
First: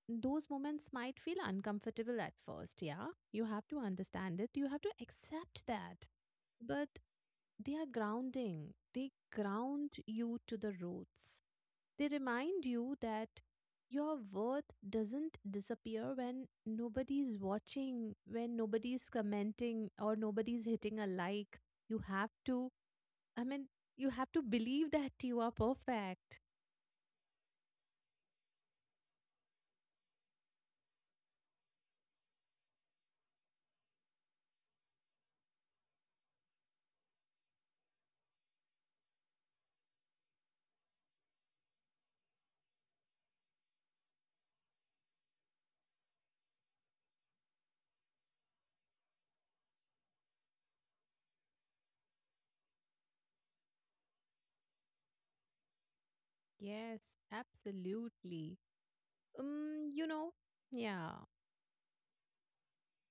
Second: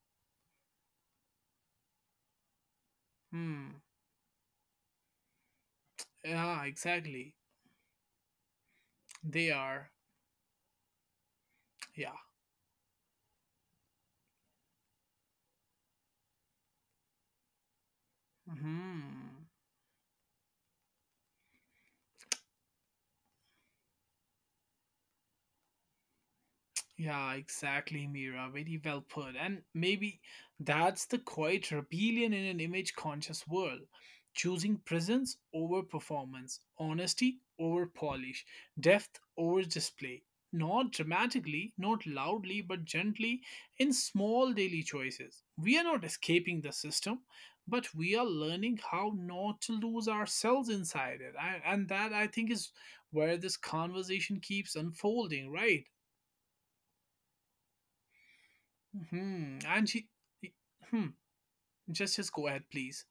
those moments might feel uncomfortable at first, yeah? You have to hmm, understand it, you have to accept that. yeah, But exactly. they are grounding, they They are, ground you to the roots. They yeah, remind you that your worth doesn't disappear when nobody's watching, when nobody's hmm. commenting, or nobody's hitting a like. You have to, I mean, you have to believe that you are perfect. Yeah, exactly, Mira. Very well put. And maybe that's the quiet rebellion in an image conscious world. Choosing presence over performance, honesty over polish, depth over display. Not dramatically, not loudly, but gently, in small daily choices. We are not escaping the system, but we are learning how not to lose ourselves inside it. I, and that I think is where this conversation keeps unfolding, right? Yes, absolutely. Hmm. And Um, he, you know, he- hmm. yeah. Just just go ahead, please.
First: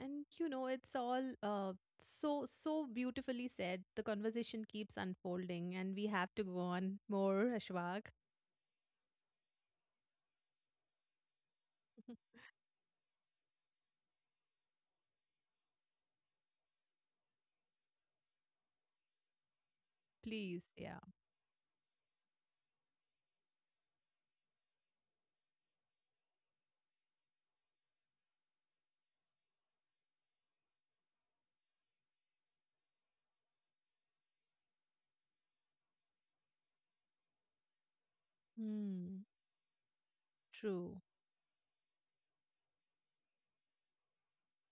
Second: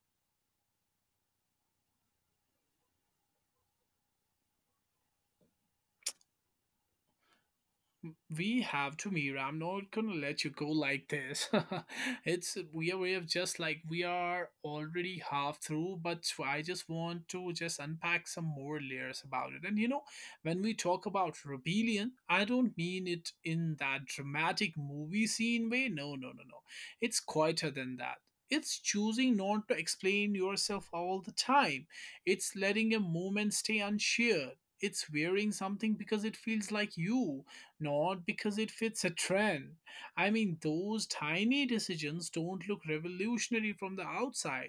And you know, it's all uh so so beautifully said. The conversation keeps unfolding and we have to go on more, Ashwag. We have to meet. I'm not gonna let you go like this. it's we are we have just like we are already half through, but so I just want to just unpack some more layers about it. And you know, when Please, we yeah. talk about rebellion, I don't mean it in that dramatic movie scene way. No, no, no, no. It's quieter than that. It's choosing not to explain yourself all the time. It's letting a moment stay unshared. It's wearing something because it feels like you, not because it fits a Hmm. trend. I mean, True. Those tiny decisions don't look revolutionary from the outside,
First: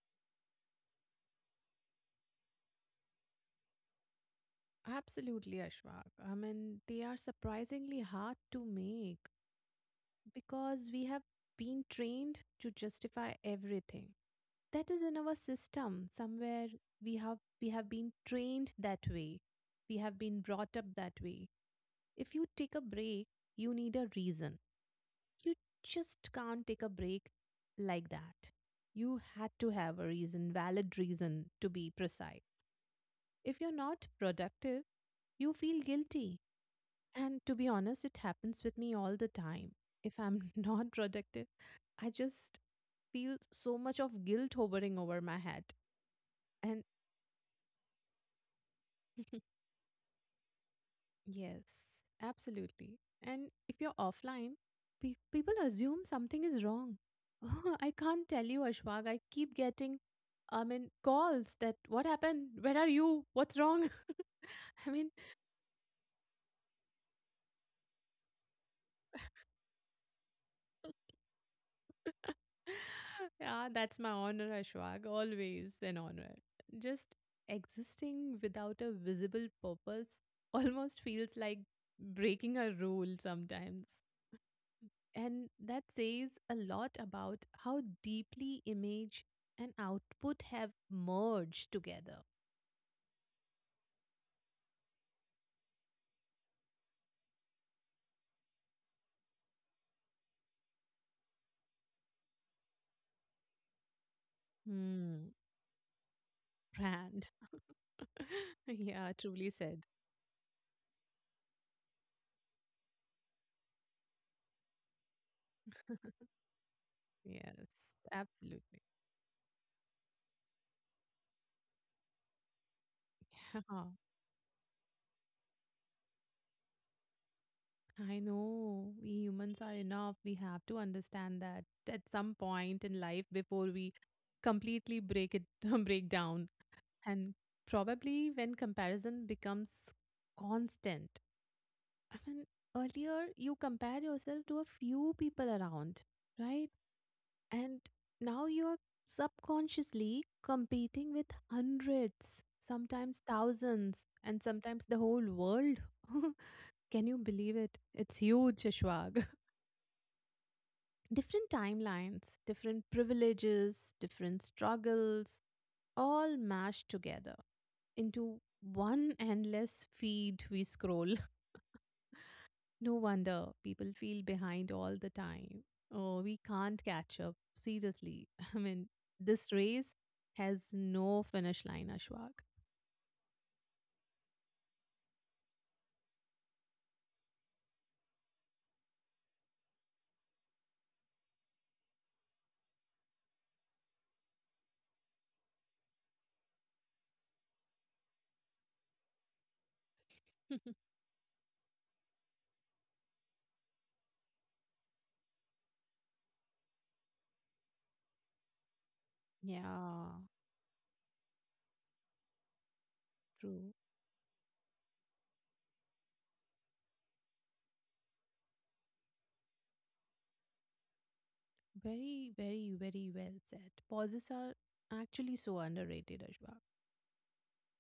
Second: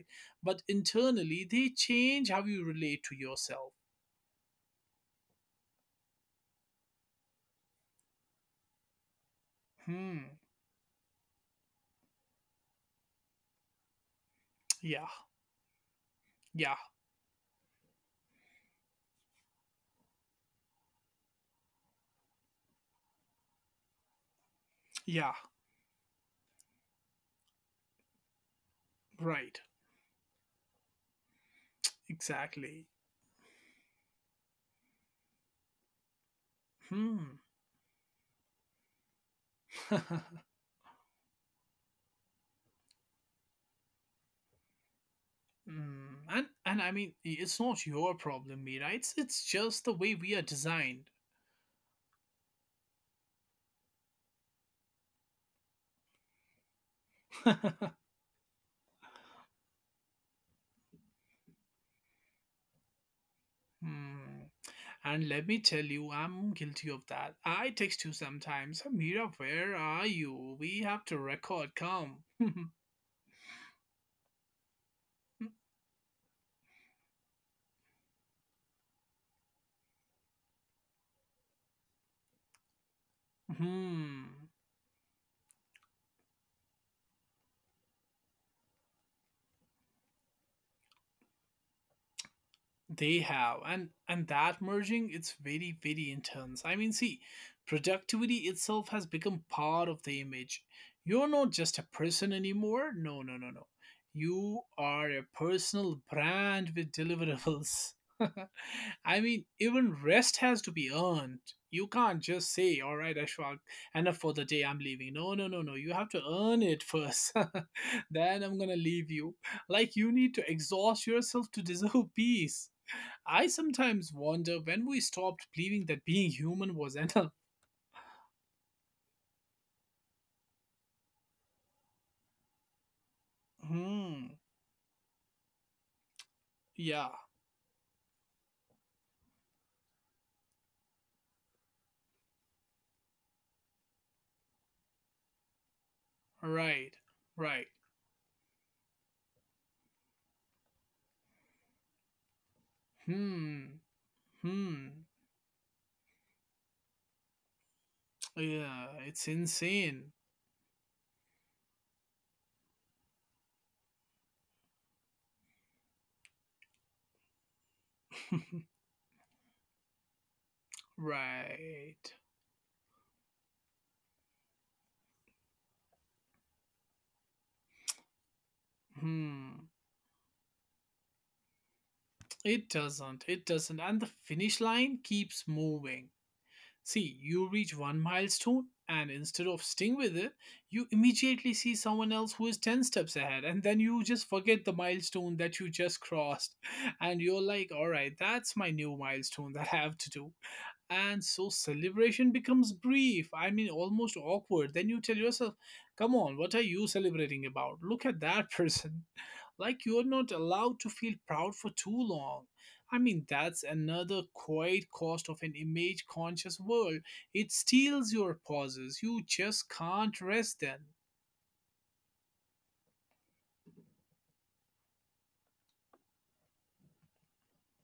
but internally they change how you relate to yourself. Absolutely, Ashwag. I mean, they are surprisingly hard to make Hmm. because we have been trained to justify everything. That is Yeah. in our system. Somewhere Yeah. we have we have been trained that way. We have been brought up that way. If you take a break, you need a reason. Yeah. You just can't take a break like that. You had Right. to have a reason, valid reason to be precise. Exactly. If you're not productive, you feel guilty. Hmm. And to be honest, it happens with me all the time. If I'm not productive, I just feel so much of guilt hovering over my head. Mm, and and And I mean, it's not your problem, Mira. It's it's just the way we are designed. yes, absolutely. And if you're offline, pe- people assume something is wrong. I can't tell you, Ashwag. I keep getting, I mean, calls that what happened? Where are you? What's wrong? Hmm. I mean, And let me tell you, I'm guilty of that. I text you sometimes. Mira, where are you? We have to record. Come. yeah, that's my honor, Ashwag. Always an honor. Just existing without a visible purpose almost feels like breaking a rule sometimes. Hmm. And that says a lot about how deeply image and output have merged together. They have, and and that merging, it's very very intense. I mean, see, productivity itself has become part of the image. You're not just a person anymore. No, no, no, no. You are a Hmm, personal brand with brand. deliverables. Yeah, I mean, truly said. even rest has to be earned. You can't just say, "All right, Ashwag, enough for the day. I'm leaving." No, no, no, no. You have to earn it first. Yes, Then I'm gonna absolutely. leave you. Like you need to exhaust yourself to deserve peace. I sometimes wonder when we stopped believing that being human was enough. I know we humans are enough. We have to understand that at some point in life before we Hmm. completely break it break down. Yeah, And probably when comparison becomes constant. I mean, earlier you compare yourself to a few people around, right? right, right. And now you are subconsciously competing with hundreds, sometimes Hmm, thousands, and sometimes the hmm. whole world. Can you believe it? It's huge, Yeah, Ishwag. it's insane. Different timelines, different privileges, different struggles, all mashed together into one endless feed we scroll. Right. No wonder people feel behind all the time. Oh, we can't catch up. Seriously. I mean, this Hmm. race has no finish line, Ashwag. It doesn't, it doesn't. And the finish line keeps moving. See, you reach one milestone, and instead of staying with it, you immediately see someone else who is ten steps ahead, and then you just forget the milestone that you just crossed. And you're like, all right, that's my new milestone that I have to do. And so celebration becomes brief, I mean, almost awkward. Then you tell yourself, come on, what are you celebrating about? Look at that person. Like you're Yeah, not allowed to feel proud for too long. I mean, that's true. another quiet cost of an image conscious world. It steals your pauses. You just can't rest then. Very, very, very well said. Pauses are actually so underrated, Ashwag.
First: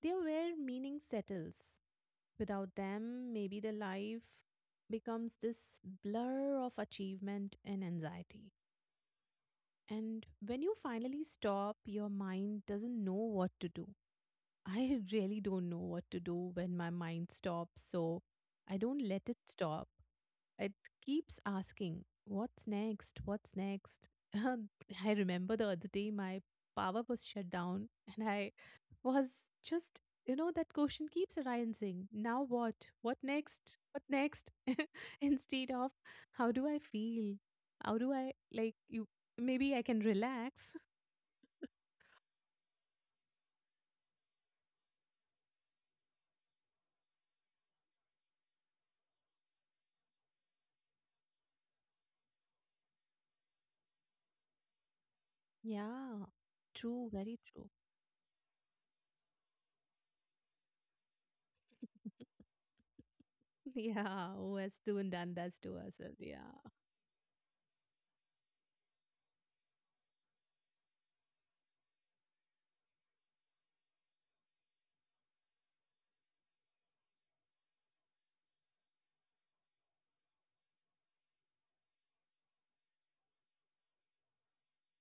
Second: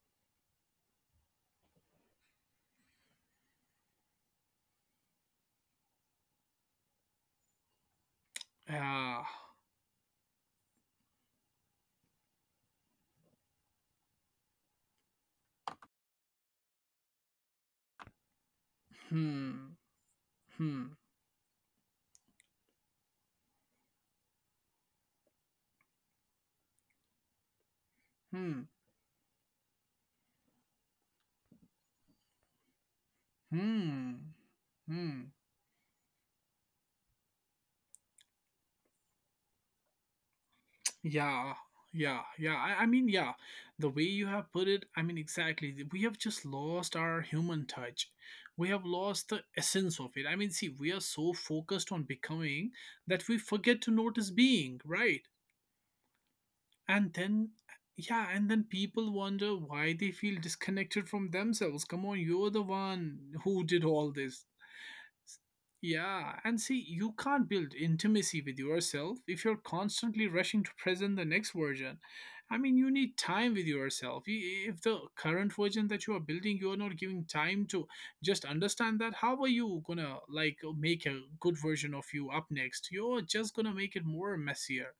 They are where meaning settles. Without them, maybe the life becomes this blur of achievement and anxiety. Ah, And when you finally stop, your mind doesn't know what to do. I really don't know what to do when my mind stops, so I don't let it hmm, stop. It hmm, keeps asking, what's next? What's next? I remember the other day my power was shut down and I hmm, was just, you know, that question keeps arising. Now what? What next? What hmm, next? hmm. Instead of how do I feel? How do I like you? Maybe I can relax. Yeah, yeah, yeah. I, I mean, yeah, the way you have put it, I mean, exactly. th- We have just lost our human touch. We have lost the essence of it. I mean, see, we are so focused on becoming that we forget to notice being, right? Yeah, true, And very then, true. yeah, and then people wonder why they feel disconnected from themselves. Come on, you're the one who did all Yeah, this. who has done done that to us? Yeah, Yeah, and see, you can't build intimacy with yourself if you're constantly rushing to present the next version. I mean, you need time with yourself. I- If the current version that you are building, you are not giving time to just understand that, how are you gonna like make a good version of you up next? You're just gonna make it more messier.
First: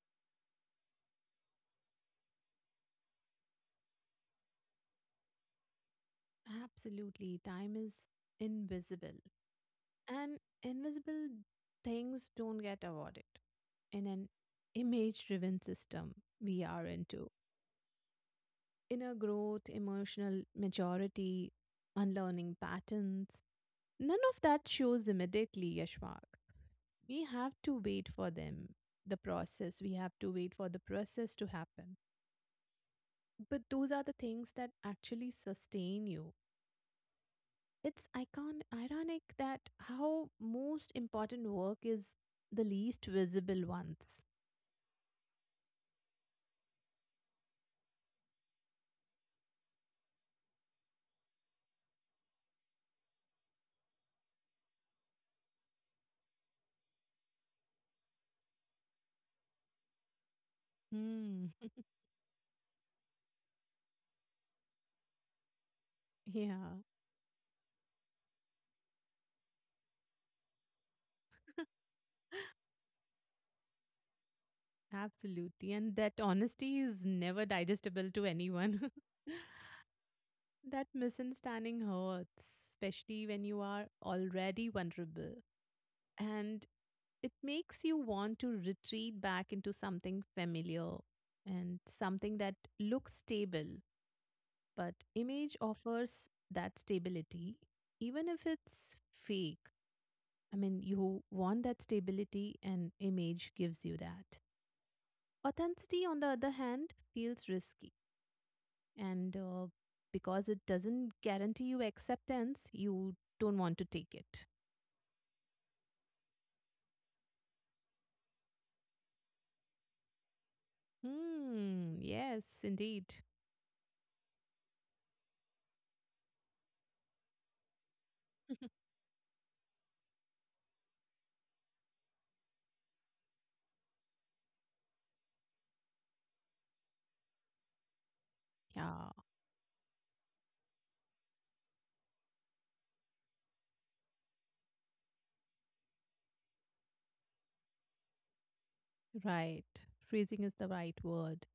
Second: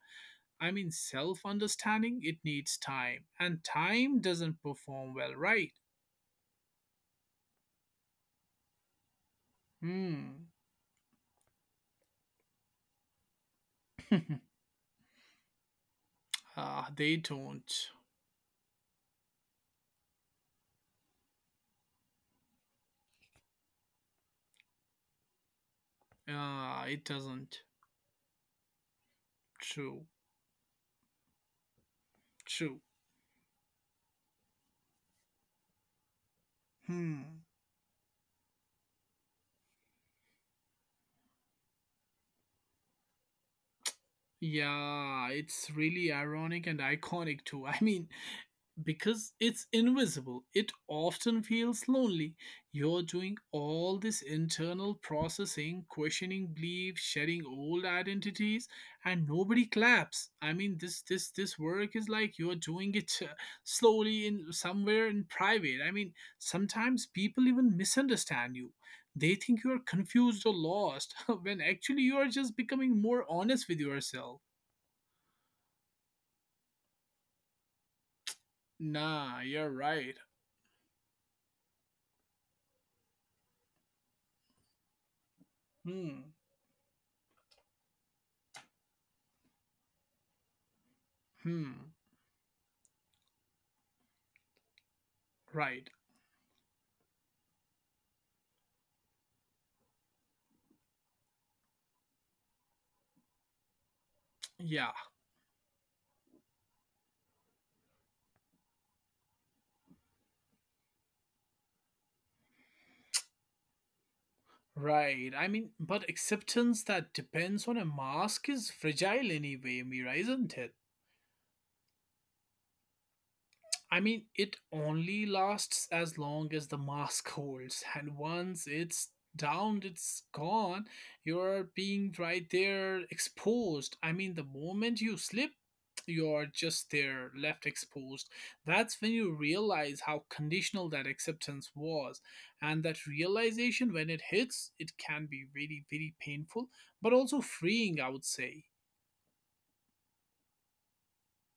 I mean, Self understanding, it needs time, and time doesn't perform well, right? absolutely. Time is invisible. And Hmm. invisible things don't get awarded in an image driven system we are Ah, they into. don't. Inner growth, emotional maturity, unlearning patterns. None of that shows immediately, Yashvak. Ah, it We have doesn't. to wait for them, the process. We True, have to wait for the process to happen. true. But those are the things that actually sustain you. Hmm. It's icon ironic that how most important work is the least visible ones. Yeah, it's really ironic and iconic too. I mean, because it's invisible, it often feels lonely. You're doing all this internal processing, questioning beliefs, shedding old identities, and nobody claps. I mean, this this Hmm. this work is like you're doing it uh, slowly in somewhere in private. I mean, Yeah, sometimes people even misunderstand you. They think you are confused or lost when actually you are just becoming more honest with yourself. absolutely. And that honesty is never digestible to anyone. Nah, you're right. That misunderstanding hurts, especially when you are already vulnerable. Hmm. And it makes you want to retreat back into something familiar Hmm. and something that looks stable. But image Right. offers that stability, even if it's fake. I mean, you want that stability, and image gives you that. Yeah, Authenticity, on the other hand, feels risky. And uh, because it doesn't guarantee you acceptance, you don't want to take it. right. I mean, but acceptance that depends on a mask is fragile anyway, Mira, isn't it? Hmm, yes, indeed. I mean, it only lasts as long as the mask holds, and once it's down, it's gone. You're being right there exposed. I mean, the moment you slip, you're just there left exposed. That's Yeah, when you realize how conditional that acceptance was. And that realization, when it hits, it can be very, very painful, but also freeing, I would say. right. Freezing is the right word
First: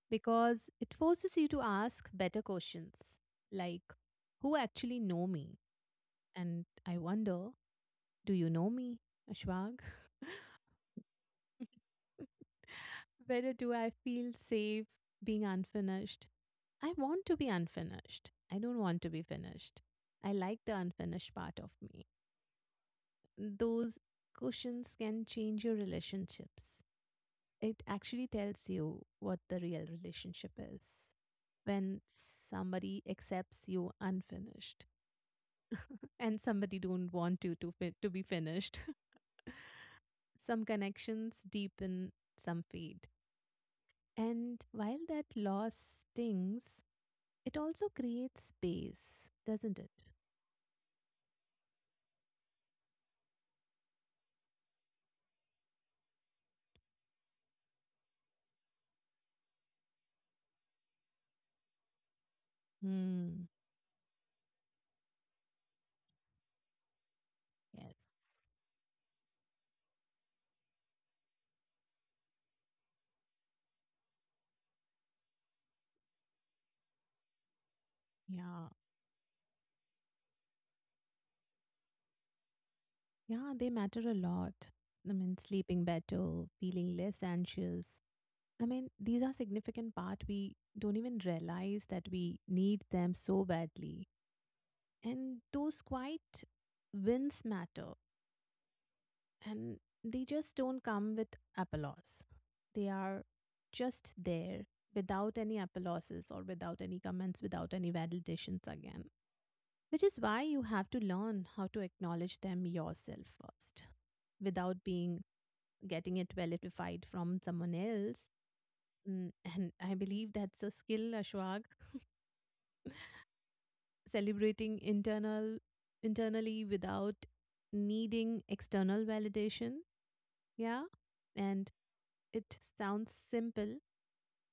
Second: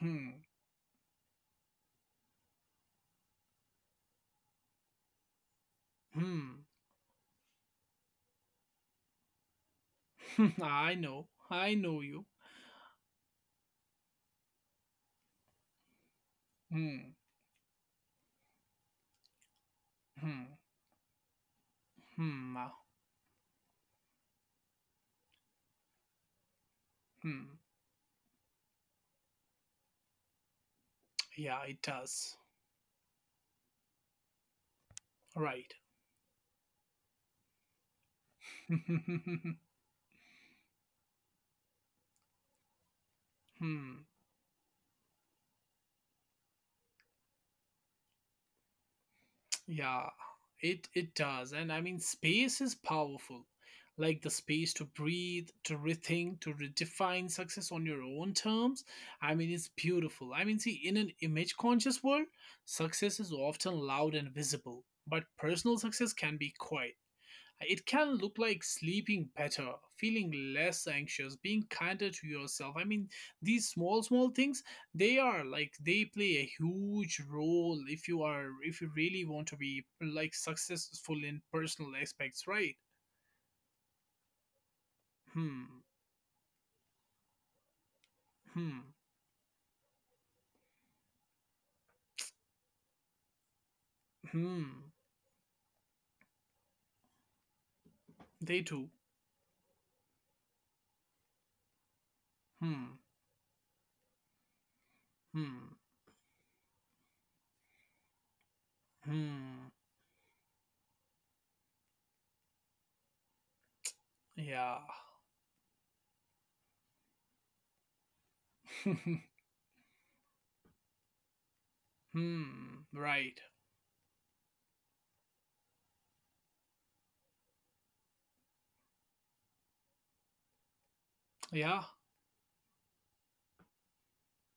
Hmm, because it forces you to ask better questions like, who actually know me? hmm. And I wonder, do you know me, Ashwag? I know, I know you. Where do I feel safe being unfinished? I Hmm. want to be unfinished. I don't want to be finished. I Hmm. like the unfinished part of me. Hmm. uh, Those cushions can change your relationships. Hmm. It actually tells you what the real relationship is Yeah, it when does. somebody accepts you unfinished Right. and somebody don't want you to fi- to be finished. Some connections deepen, some fade. hmm. And while that loss stings, it also creates space, doesn't it? Yeah, it it does. And I mean, space is powerful. Like the space to breathe, to rethink, to redefine success on your own terms. I mean, it's beautiful. I mean, see, in an image conscious world, success is Hmm. often loud and visible, but personal success can be quiet. It can look Yes. like sleeping better, feeling less anxious, being kinder to yourself. I mean, these small, small things, they are like they play a huge role if you are, Yeah. if you really want to be like successful in personal aspects, right? Yeah, they matter a lot. I mean, Hmm, sleeping better, feeling less anxious. I hmm, mean, these are significant part we don't even realize that we need them so badly. hmm. And those quiet wins matter. They do. And they just don't come with applause. They Hmm, are just there without any hmm, applauses or without any comments, without any validations again. hmm. Which is why you have to learn how to acknowledge them yourself first Yeah. without being getting it validified from someone else. Mm, and I believe that's a skill, Ashwag, hmm, right. celebrating internal internally without needing external validation. Yeah. And Yeah. it sounds simple,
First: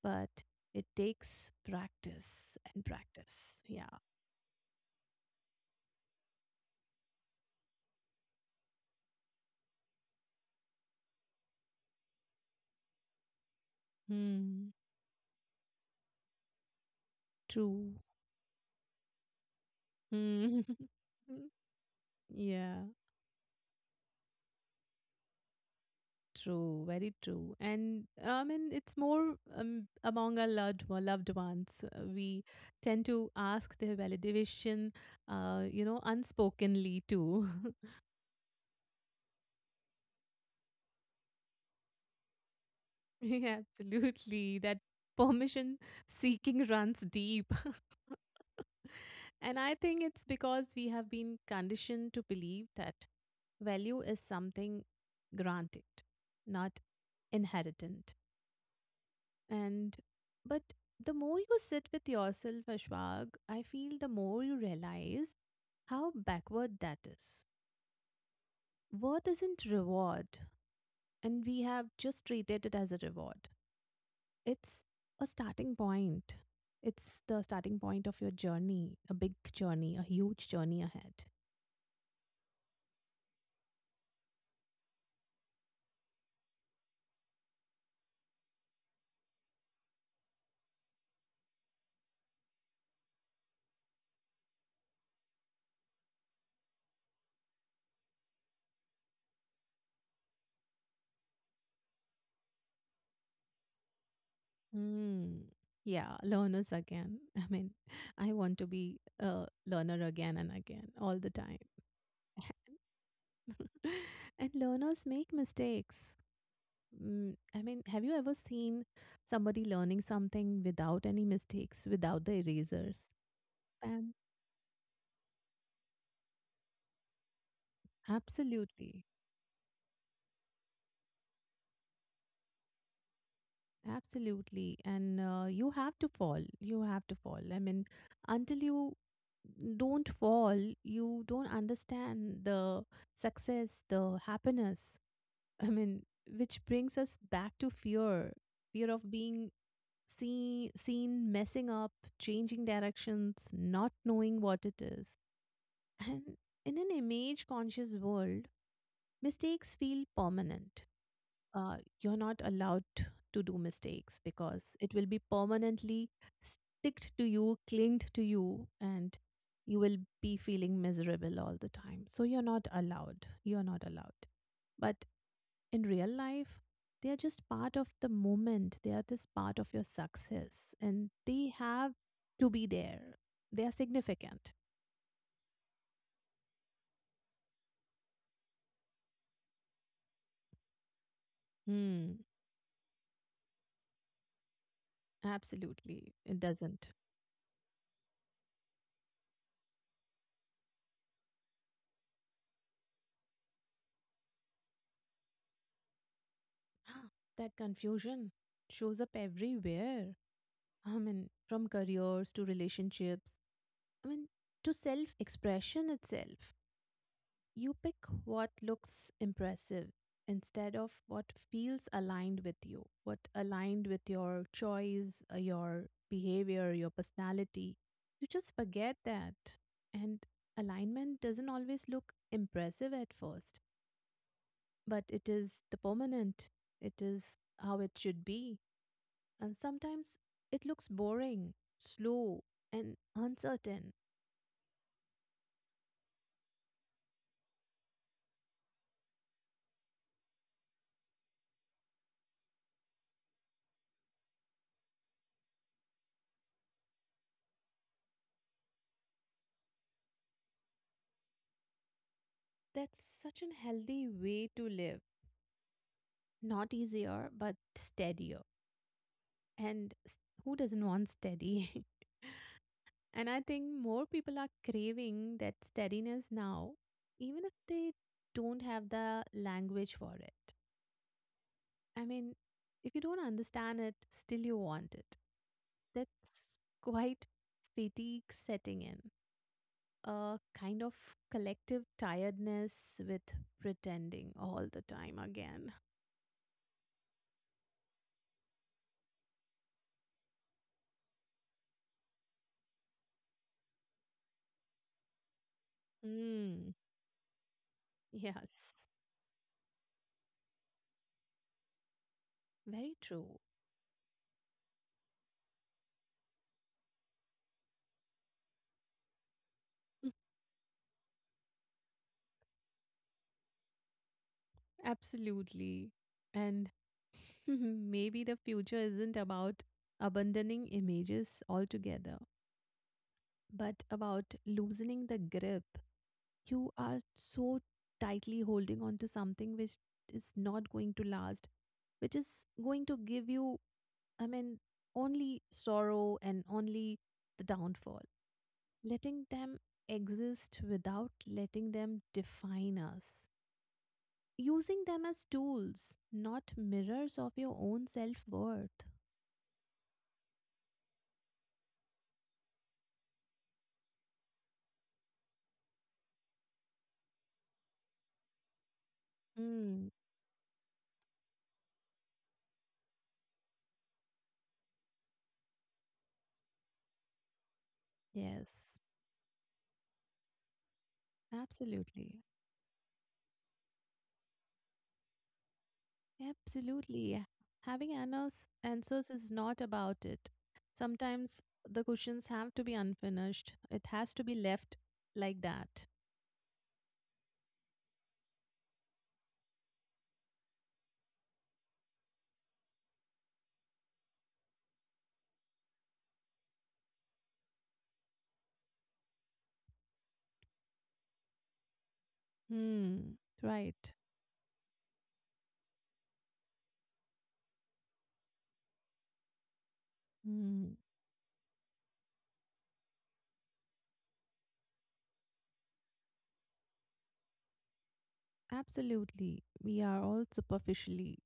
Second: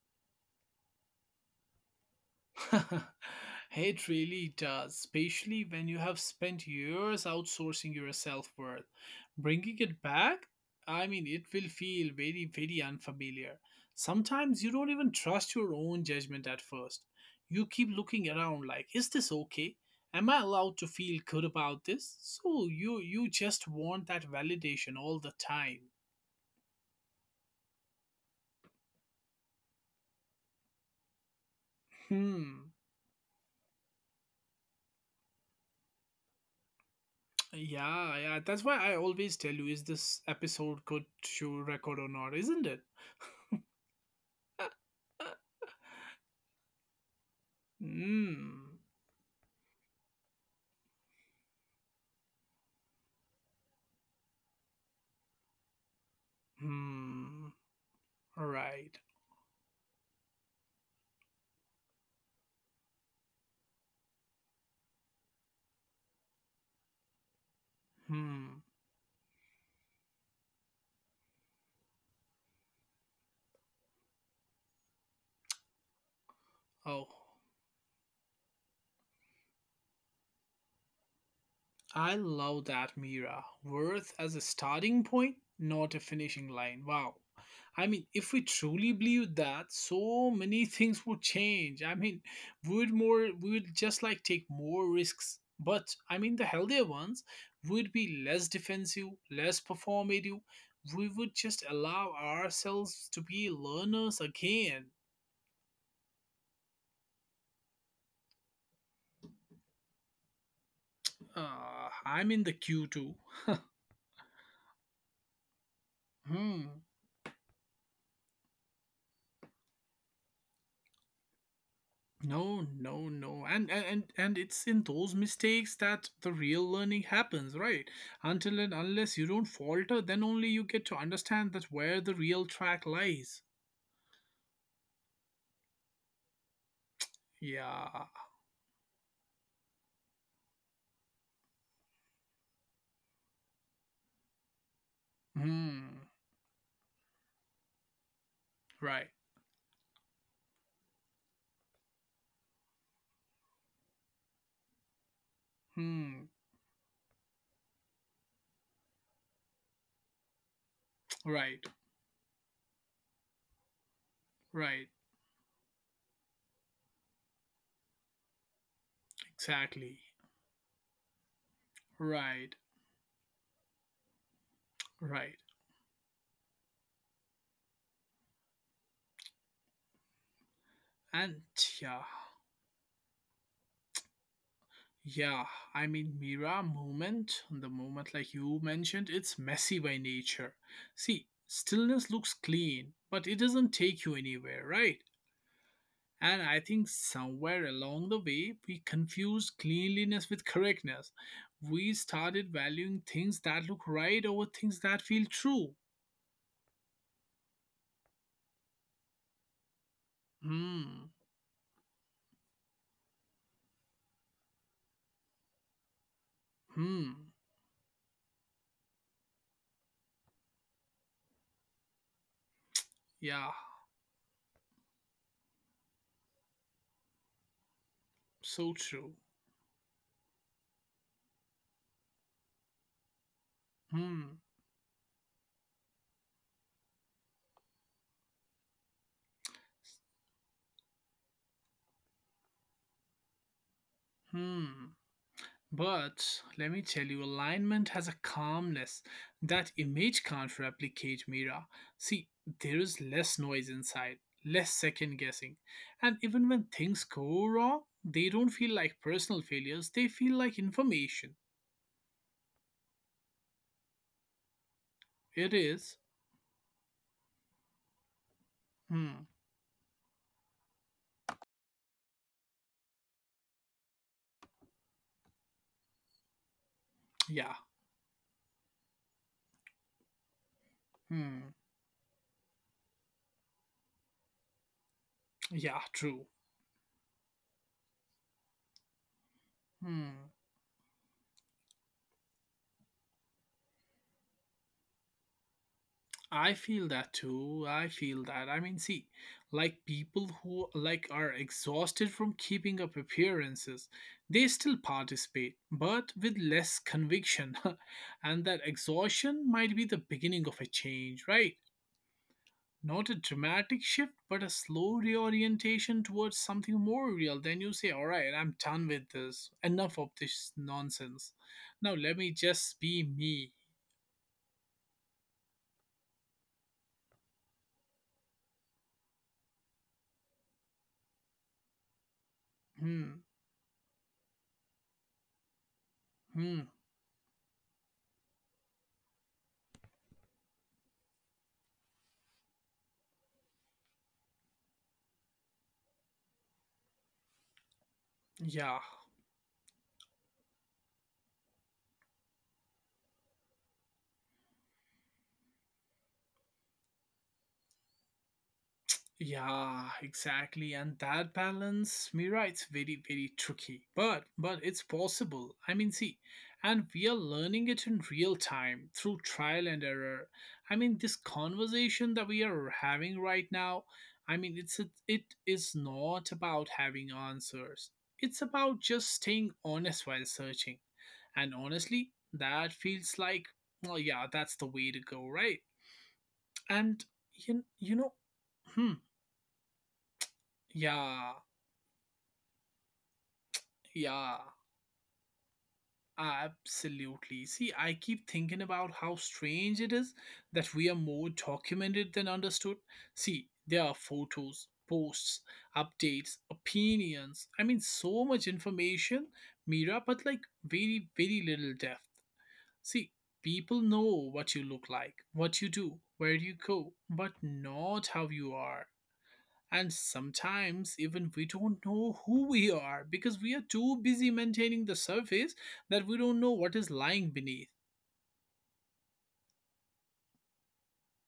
but it takes practice and practice. Yeah. It really does, especially when you have spent years outsourcing your self worth. Bringing it back, I mean, it will feel very, very unfamiliar. Sometimes Hmm. you don't even trust your own judgment at first. You keep True. looking around like, is this okay? Am I Hmm. allowed to feel good about this? So Yeah. you you just want that validation all the time. True. Very true. And I mean, it's more um, among our loved one- loved ones. Uh, We Hmm. tend to ask their validation, uh, you know, unspokenly too. Yeah, yeah. That's why I always tell you, is this episode good to record or not, isn't it? Yeah, absolutely. That permission seeking runs deep. Hmm. And I think it's because we have been conditioned to believe that value is something granted, not Hmm. inherited. Right. And but the more you sit with yourself, Ashwag, I feel the more you realize how backward that is. Hmm. Worth isn't reward, and we have just treated it as a reward. It's a starting point. Oh, It's the starting point of your journey, a big journey, a huge journey ahead. I love that, Mira. Worth as a starting point, not a finishing line. Wow. I mean, if we truly believed that, so many things would change. I mean, we would more we would just like take more risks. But I mean, the healthier ones would be less defensive, less performative. We would just allow ourselves to be learners again. Mm, yeah, learners again. I mean, I want to be a learner again and again all the time. Uh, I'm in the queue too. And learners make mistakes. Hmm. Mm, I mean, have you ever seen somebody learning something without any mistakes, without the No, erasers? no, no. And, and And and and it's in those mistakes that the real learning happens, right? Until and absolutely, unless you don't falter, then only you get to understand that where the real track lies. absolutely. And uh, you have to fall. You have to fall. I mean, Yeah. until you don't fall, you don't understand the success, the happiness. I mean, Hmm. which brings us back to fear fear Right. of being seen, seen, messing up, changing directions, not knowing what it is. Hmm. And in an image conscious world, mistakes feel permanent. Right. Uh, you're not allowed to do mistakes because Right. it will be permanently sticked to you, clinged to you, and you will Exactly. be feeling miserable all the time. So you're Right. not allowed. You're not allowed. But Right. in real life, they are just part of the moment. They are just part of your success and And they have yeah, to be there. They are significant. yeah, I mean, Mira movement, the movement like you mentioned, it's messy by nature. See, stillness Hmm, looks clean, but it doesn't take you anywhere, right? absolutely. It And I doesn't. think somewhere along the way, we confused cleanliness with correctness. We started valuing things that look right over things that feel true. That confusion shows up everywhere. I Hmm, mean, from careers to relationships, I mean, to self expression itself. hmm, You pick what looks impressive instead of what feels aligned with you, what yeah, aligned with your choice, uh, your behavior, your personality. You just so forget true. that. And alignment doesn't always look impressive at first, Hmm, but it is the permanent, it is how it should be. And sometimes it looks boring, slow, and uncertain. hmm. But let me tell you, alignment has a calmness that image can't replicate, Mira. See, there is less noise inside, less second guessing. And even when things go wrong, they don't feel like personal failures, they feel like information. That's such an healthy way to live. It is, Not easier, but steadier. hmm, And s- who doesn't want steady? And I think more people are craving that steadiness now, even if yeah, they don't have the language for it. hmm, I mean, if you don't understand it, still you want it. yeah, true. That's quite fatigue setting in, Hmm. a kind of collective tiredness with pretending all the time again. I feel that too. I feel that. I mean, see, like people who like are exhausted from keeping up appearances, they still participate, but with Mm, less conviction. And that yes, exhaustion might be the beginning of a change, right? very Not a true. dramatic shift, but a slow reorientation towards something more real. Then you say, all right, I'm done with this. Enough of this nonsense. Now let me just be me. Absolutely. And maybe the future isn't about abandoning images altogether, Hmm. but about loosening the grip. Hmm. You are so tightly holding on to something which is not going to last, which is going to give you, I mean, only sorrow and only the downfall. Yeah. Letting them exist without letting them define us, using them as tools, not mirrors of your own self worth. Yeah, exactly. And that balance, Mira, it's very, very tricky. But but it's possible. I mean, see, and we are learning it in real time through trial and Mm, error. I mean, this conversation that we are having right now, I mean, it's a, it is not about having answers. It's yes, about just staying honest while searching. And honestly, absolutely. that feels like, well, yeah, that's the way to go, right? And Absolutely. you, Having you know, annos- hmm, Answers is not about it. yeah. Sometimes the questions have to be unfinished, it has to be Yeah, left like that. absolutely. See, I keep thinking about how strange it is that we are more documented than understood. See, there are photos, posts, updates, opinions. I mean, so much information, Mira, but like very, very little depth. See, Hmm. people Right. know what you look like, what you do, where you go, but not how you are. And Hmm. sometimes even we don't know who we are because we are too busy maintaining the surface that we don't know what is lying beneath. Absolutely. We are all superficially,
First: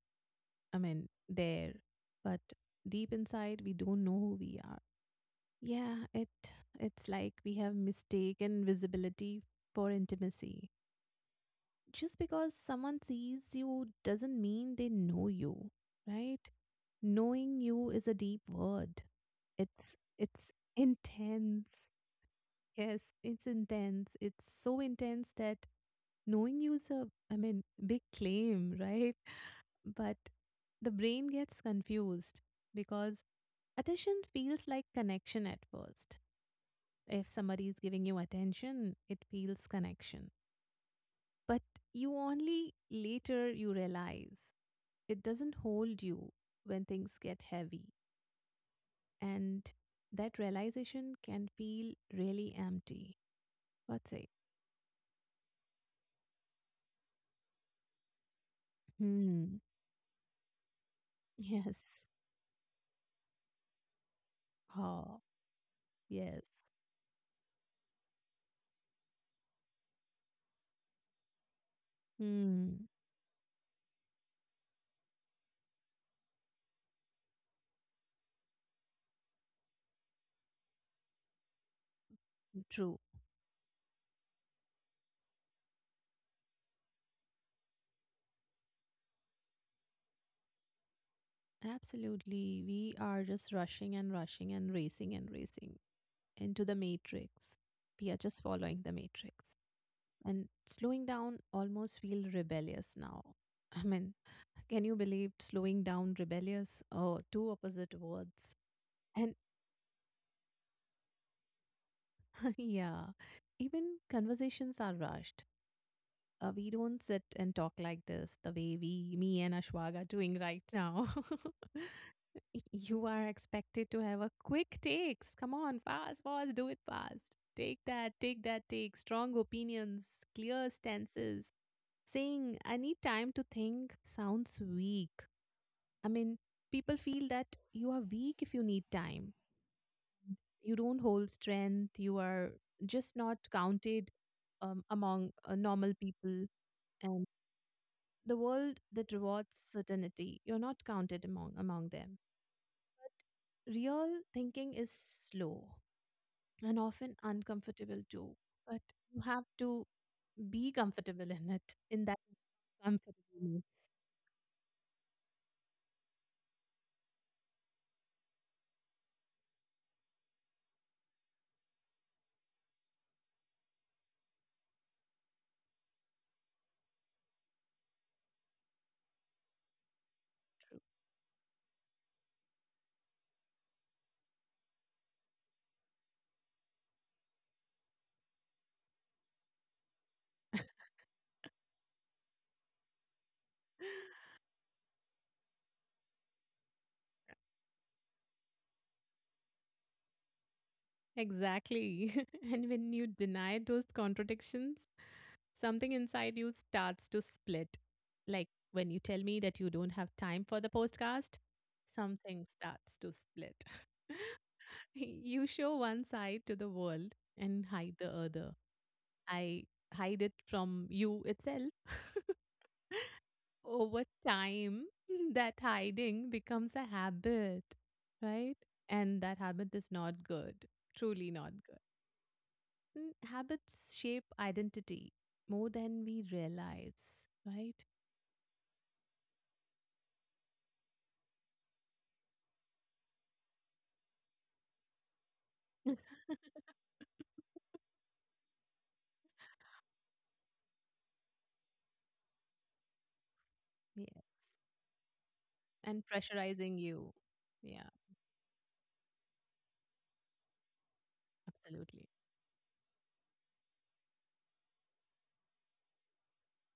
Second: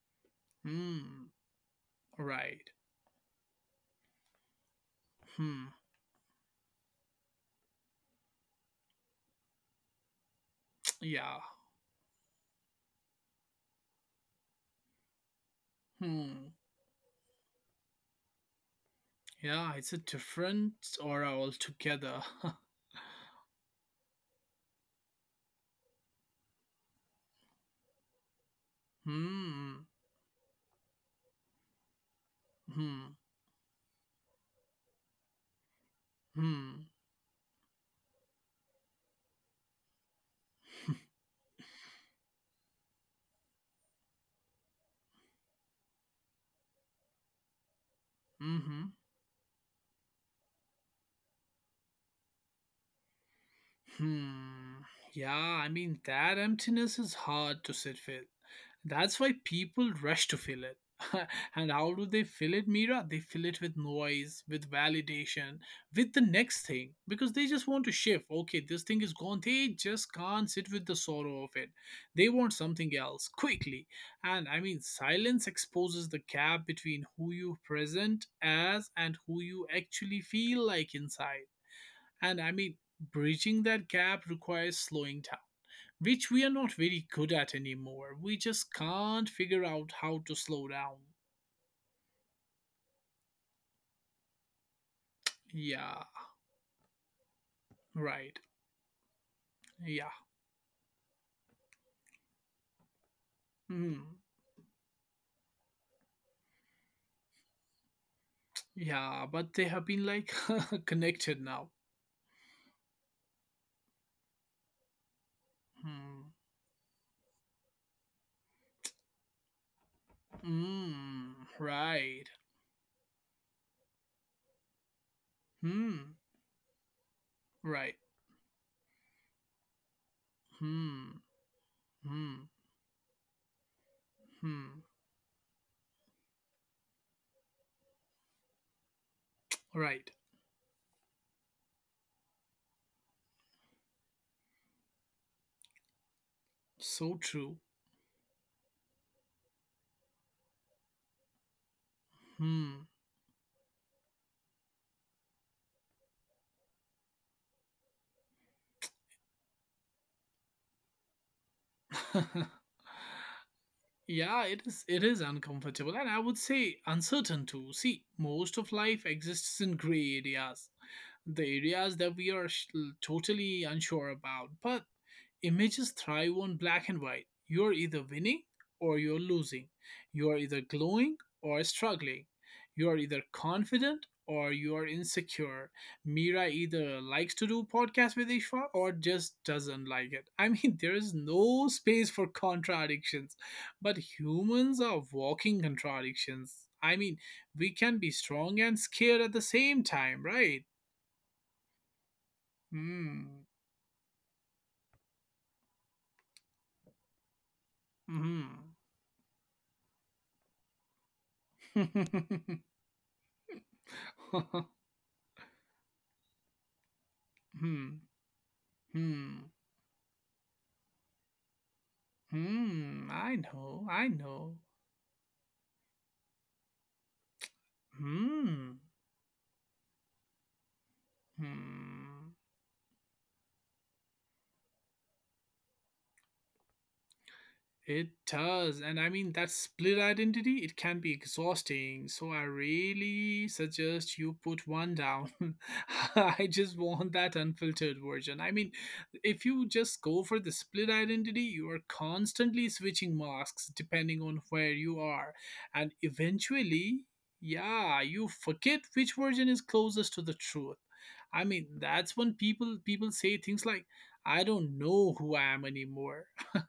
I mean, Hmm, there, but right. deep inside, we don't know who we are. Hmm, Yeah, it it's like we have mistaken visibility for intimacy. yeah. Just because someone sees you doesn't mean they know you, right? Hmm, Knowing you is a deep word. yeah, It's it's a it's different aura intense. altogether. Yes, it's intense. It's so intense that knowing you is a, I mean, big claim, right? hmm, But the brain gets confused hmm, because attention feels like connection at first. hmm, If somebody is giving you attention, it feels connection. But you only later you realize it doesn't hold you when things get heavy. hmm, And that realization can feel really empty. What's it? hmm. Yeah, I mean, that emptiness is hard to sit with. That's why Hmm. people rush to fill it. And how Yes. do they fill it, Mira? They fill it with noise, with Oh, validation, with the next yes. thing because they just want to shift. Okay, this thing is gone. They just can't sit with the sorrow of it. They want Hmm. something else quickly. And I mean, silence exposes the gap between who you present as and who you actually feel like inside. And I mean, True. bridging that gap requires slowing down which we are not very good at anymore. We just can't figure out how to slow down. Absolutely. We are just rushing and rushing and racing and racing Yeah, into the matrix. We are just right. following the matrix. Yeah. And slowing down almost feel rebellious now. I Mm. mean, can you believe slowing down rebellious? Oh, two opposite words. Yeah, And but they have been like connected now. yeah, even conversations are rushed. Hmm. Uh, we don't sit and talk like this the way we, me and Ashwag are doing right now. Mm. Right. Y- you are expected to have a quick takes. Come on, Hmm. fast, fast, do it fast. Take Right. that, take that, take strong opinions, clear Hmm. stances. Hmm. Saying, I need time to think sounds Hmm. weak. I mean, people feel that you are weak if you need time. Right. You don't hold strength. You are just not counted um, among uh, normal people So and true. the world that rewards certainty. You're not counted among, among them. Hmm. But real thinking is slow and often uncomfortable too. But you have to be comfortable in it, in that comfortableness. Yeah, it is it is uncomfortable and I would say uncertain too. See, most of life exists in gray areas. The areas that we are sh- Totally unsure about. But images thrive on black and white. You're either winning or you're losing. You are either glowing or struggling. You are either confident or you are insecure. Mira either likes to do podcasts with Ishwa or just doesn't like it. I mean, there is no space for contradictions, but humans are walking contradictions. I mean, we can be strong and scared at the same time, right? Exactly. And when you Hmm. deny those contradictions, something inside you starts to split. Like Hmm. when you tell me that you don't have time for the podcast, something starts to split. You show one side to the world and hide hmm. the other. Hmm. I hide it from you itself. Hmm. I know. Over I know. time, that hiding becomes a habit, right? Hmm. And that habit is not good, truly not good. Hmm. Mm, habits shape identity more than we realize, right? It does. And I mean, that split identity, it can be exhausting. So I really suggest you put one down. I just want that unfiltered version. I mean, if you just go for the split identity, you are constantly switching masks depending on Yes. where you are. And And pressurizing eventually, you. Yeah, yeah, you forget which version is closest to the truth. I mean, absolutely. that's when people people say things like, I don't know who I am anymore.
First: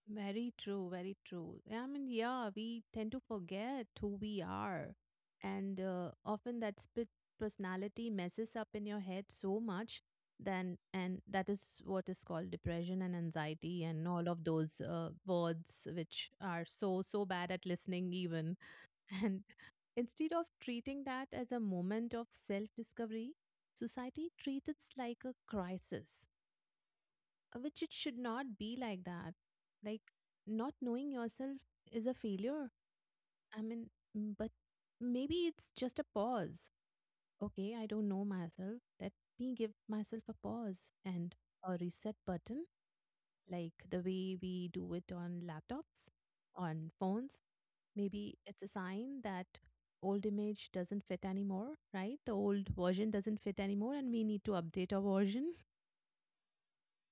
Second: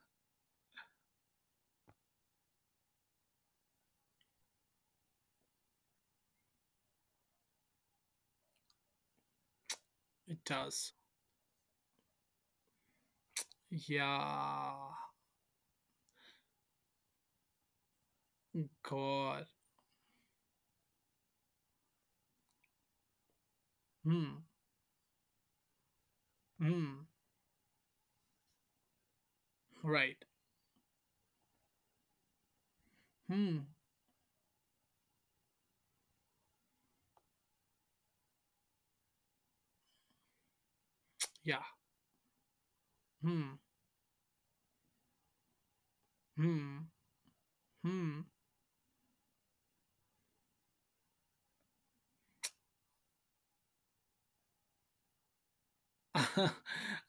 Very true, very true. I mean, yeah, we tend to forget who we are. And uh, often that split personality messes up in your head so much It then does. and that is what is called depression and anxiety and all of Yeah. those uh, words which are so so bad at listening even. And God. instead of treating that as a moment of self discovery, society Hmm. treats it like a crisis, Hmm. uh, which it should not be like that. Like, Right. not knowing yourself is a failure. I Hmm. mean, mm, but maybe it's just a pause. Okay, I don't know myself. Let me give myself a pause and Yeah. a reset button Hmm. like the way we do it on laptops, Hmm. on phones. Hmm. Maybe it's a sign that old image doesn't fit anymore, right? The old version doesn't fit anymore and we need to update our version.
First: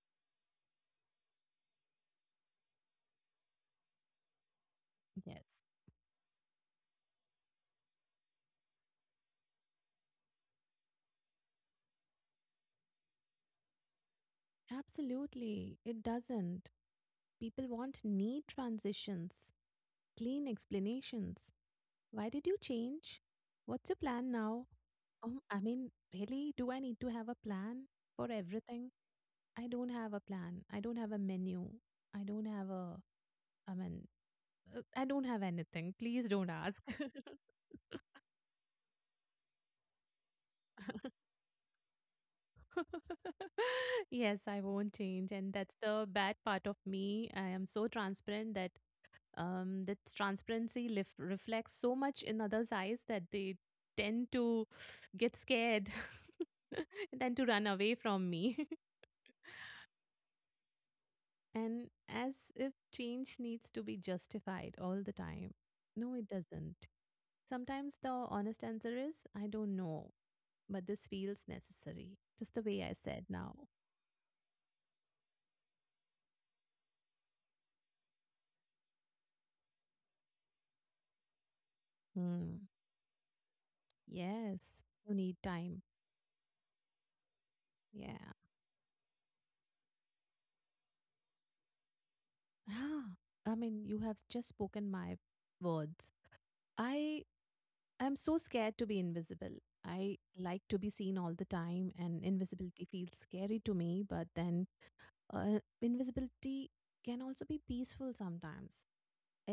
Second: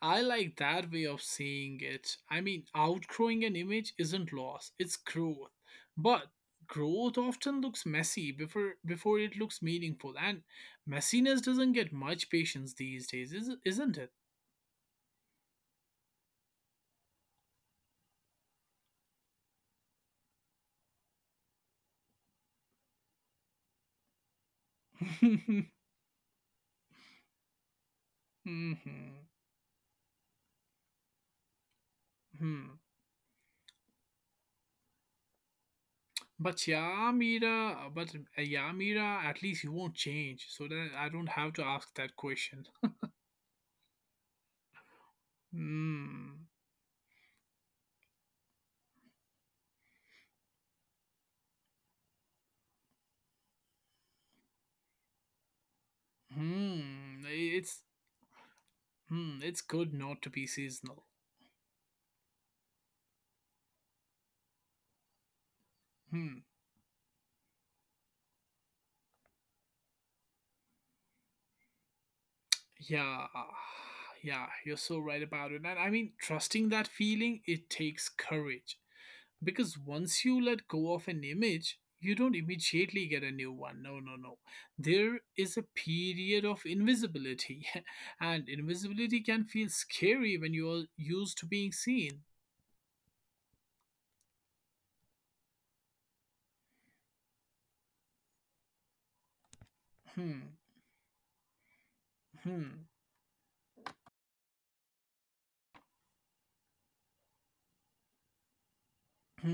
I like that way of seeing it. I mean, outgrowing an image isn't loss, it's Yes. growth. But growth often looks messy before before it looks meaningful, and messiness doesn't get much patience these days, is- isn't it? Absolutely. It doesn't. People want neat transitions, clean explanations. Why did you change? What's your plan now? Um, I mean, really, do I need to have a plan for everything? hmm I don't have a plan. I don't have a menu. I don't have hmm. a, I mean, uh, I don't have anything. Please don't But ask. yeah, Mira, but uh, yeah, Mira, at least you won't change, so then I don't have to ask that question. Yes, I won't change. And that's the bad Hmm. part of me. I am so transparent that um, that transparency lif- reflects so much in others' eyes that they tend to get scared and Hmm. then to run It's away from me. hmm. It's good not to be seasonal. And as if change needs to be justified all the time. No, it Hmm. doesn't. Sometimes the honest answer is, I don't know, but this feels necessary. Just the way I said Yeah. now. Yeah. You're so right about it. And I mean, trusting that feeling, it takes courage, because once you let go of an image you don't Hmm. immediately get a new one. No, no, no. Yes, There you need is a time. period of invisibility. Yeah. And invisibility can feel scary when you are used to being seen. Ah, I mean, you have just spoken my words. I am so scared to be invisible. I Hmm, like to be seen all the time, and invisibility hmm, feels scary to me, but then uh, invisibility can also be peaceful sometimes.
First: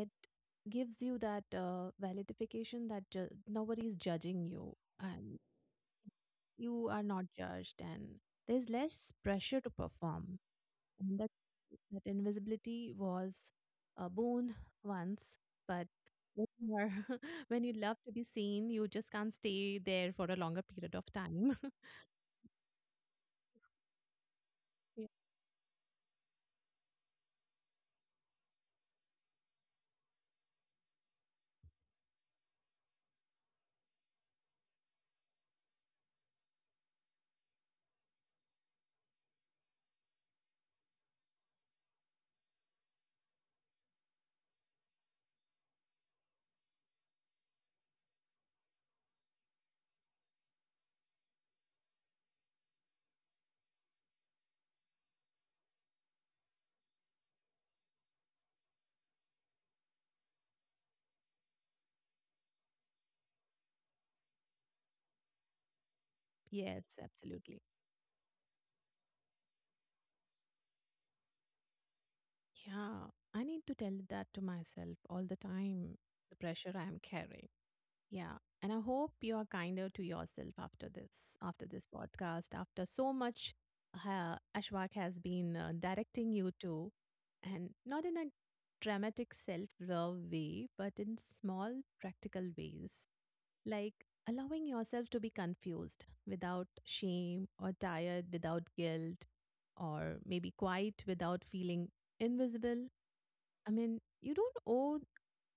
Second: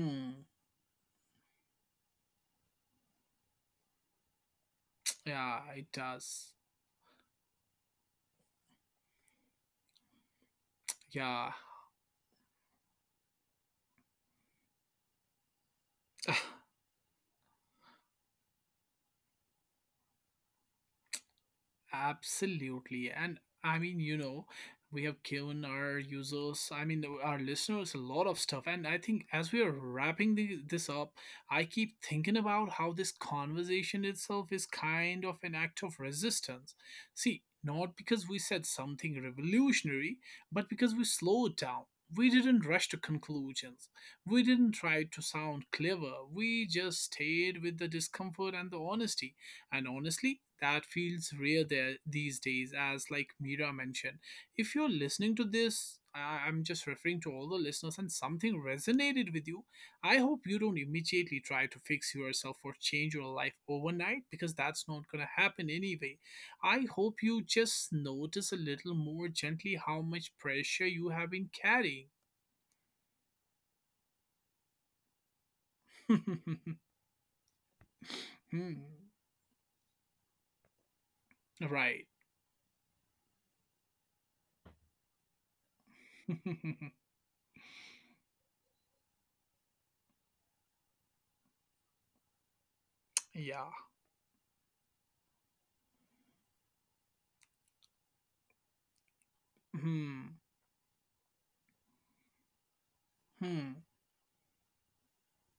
It gives you that uh, validification that ju- nobody is judging you and yeah, it does, you are not judged and there's less pressure to perform and that yeah. that invisibility was a boon once but when you are- when you love to be seen you just can't stay there for a longer period of time. Absolutely. And I mean, you know, we Yeah. have given our users, I mean, our listeners a lot of stuff. And I think as we are wrapping the, this up, I keep thinking about how this conversation itself is kind of an act of resistance. See, not because we said something revolutionary, but because we slowed down. We didn't rush to conclusions. We didn't try to sound clever. We just stayed with the discomfort and the honesty, and honestly, that feels rare there these days, as like Mira mentioned. If you're listening to this, I- I'm just referring to all the listeners and something resonated with you. I hope you don't immediately try to fix yourself or change your life overnight because that's not going to happen anyway. I Yes, hope you absolutely. just notice a little more gently how much pressure you have been carrying. Yeah, I need to tell that to myself all the time, the pressure I'm carrying. Yeah. Hmm. And I hope you are kinder to yourself after this, after this Right. podcast, after so much uh, Ashwak has been uh, directing you to, and not in a dramatic self love way, but in small, practical ways, Yeah. like allowing yourself to be confused without shame or tired without guilt, or Hmm. maybe quiet without feeling invisible. I Hmm. mean, you don't owe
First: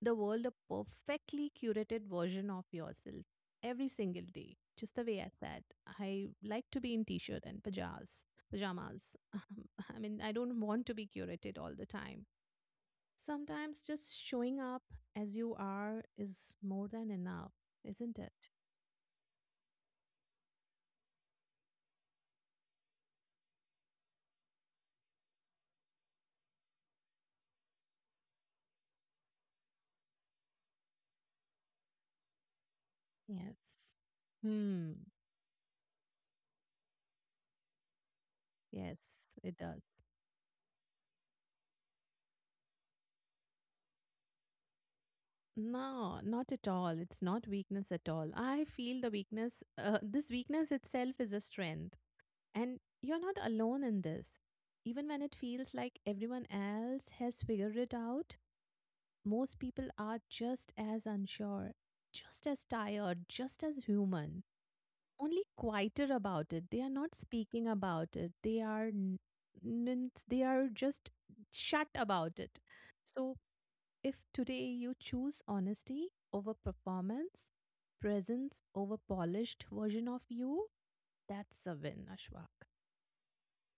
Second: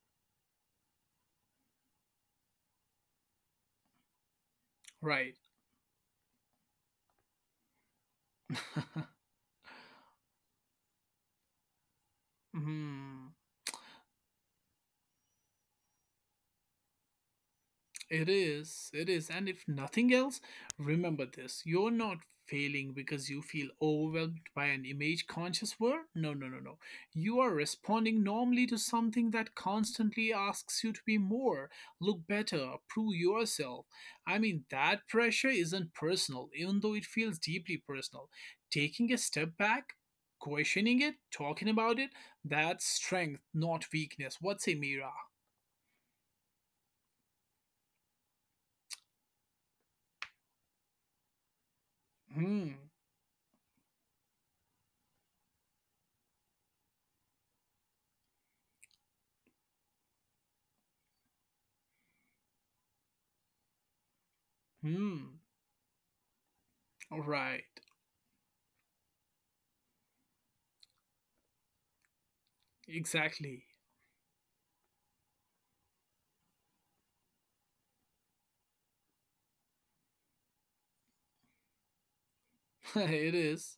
the world a perfectly curated version of yourself every single day. Just the way I Right. said, I like to be in t-shirt and pajamas. Pajamas. I mean, I don't want to be curated all the time. Hmm, Sometimes just showing up as you are is more than enough, isn't it it? is. It is. And if nothing else, remember this. You're not failing because you feel overwhelmed by an image conscious word. No, no, no, no. You are responding normally to something that constantly asks you to be more, look better, prove yourself. Yes. I mean, Hmm. that pressure isn't personal, even though it feels deeply personal. Yes, Taking a it step does. back, questioning it, talking about it, that's strength, not weakness. What's a Mira? No, not at all. It's not weakness at all. I feel the weakness, uh, this weakness itself is a strength. Hmm. And you're not alone in this. Even when it feels like everyone else has figured it out, most people are just as unsure, just as tired, just as human, Hmm. only quieter about it. They are not Right, speaking about it. They are n- n- they are just shut about it. So exactly. if today you choose honesty over performance, presence over polished version of you, that's a win, Ashwak, It is.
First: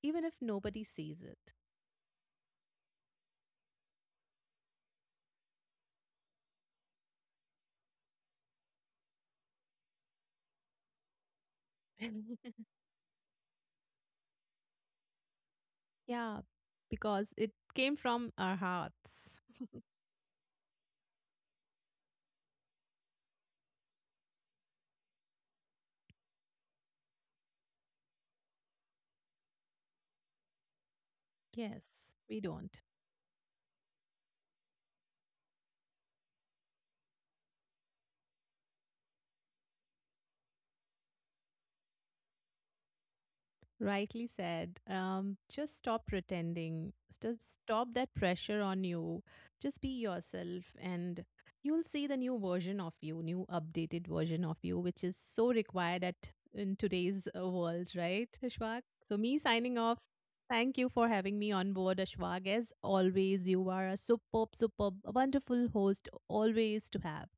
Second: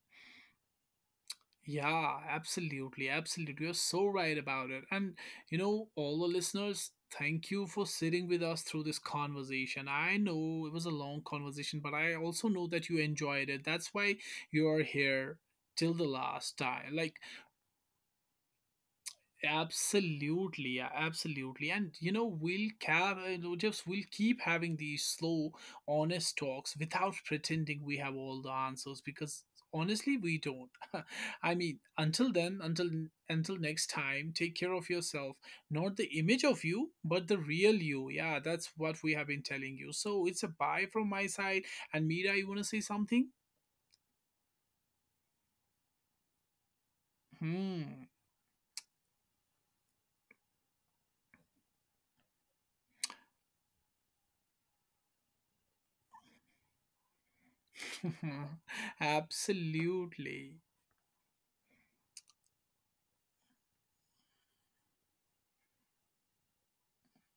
even if nobody sees it. Yeah, absolutely, absolutely. You're so right about it. And you know, all the listeners, thank you for sitting with us through this conversation. I know it was a long conversation, but I also know that you enjoyed it. That's why you are here till the Yeah, last time. Like because it came from our hearts. absolutely, yeah, absolutely. And you know, we'll ca- uh, no, just we'll keep having these slow, honest talks without pretending we have all the answers because honestly we don't. I mean, Yes, until we then, don't. until until next time, take care of yourself. Not the image of you, but the real you. Yeah, that's what we have been telling you. So it's a bye from my side. And Mira, you wanna say something? Rightly said. Um, just stop pretending. Just stop Hmm. that pressure on you. Just be yourself, and you'll see the new version of you, new updated version of you, which is so required at in today's uh, world, right, Ashwag? So me signing off. Absolutely. Thank you for having me on board, Ashwag. As always, you are a superb, superb, wonderful host, always to have.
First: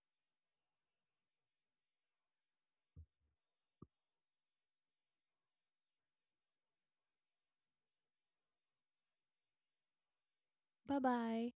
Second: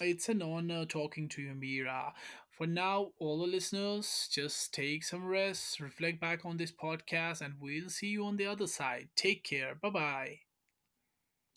It's an honor talking to you, Mira. For now, all the listeners, just take some rest, reflect back on this podcast, and we'll see you on the other side. Take care. Bye bye. Bye bye.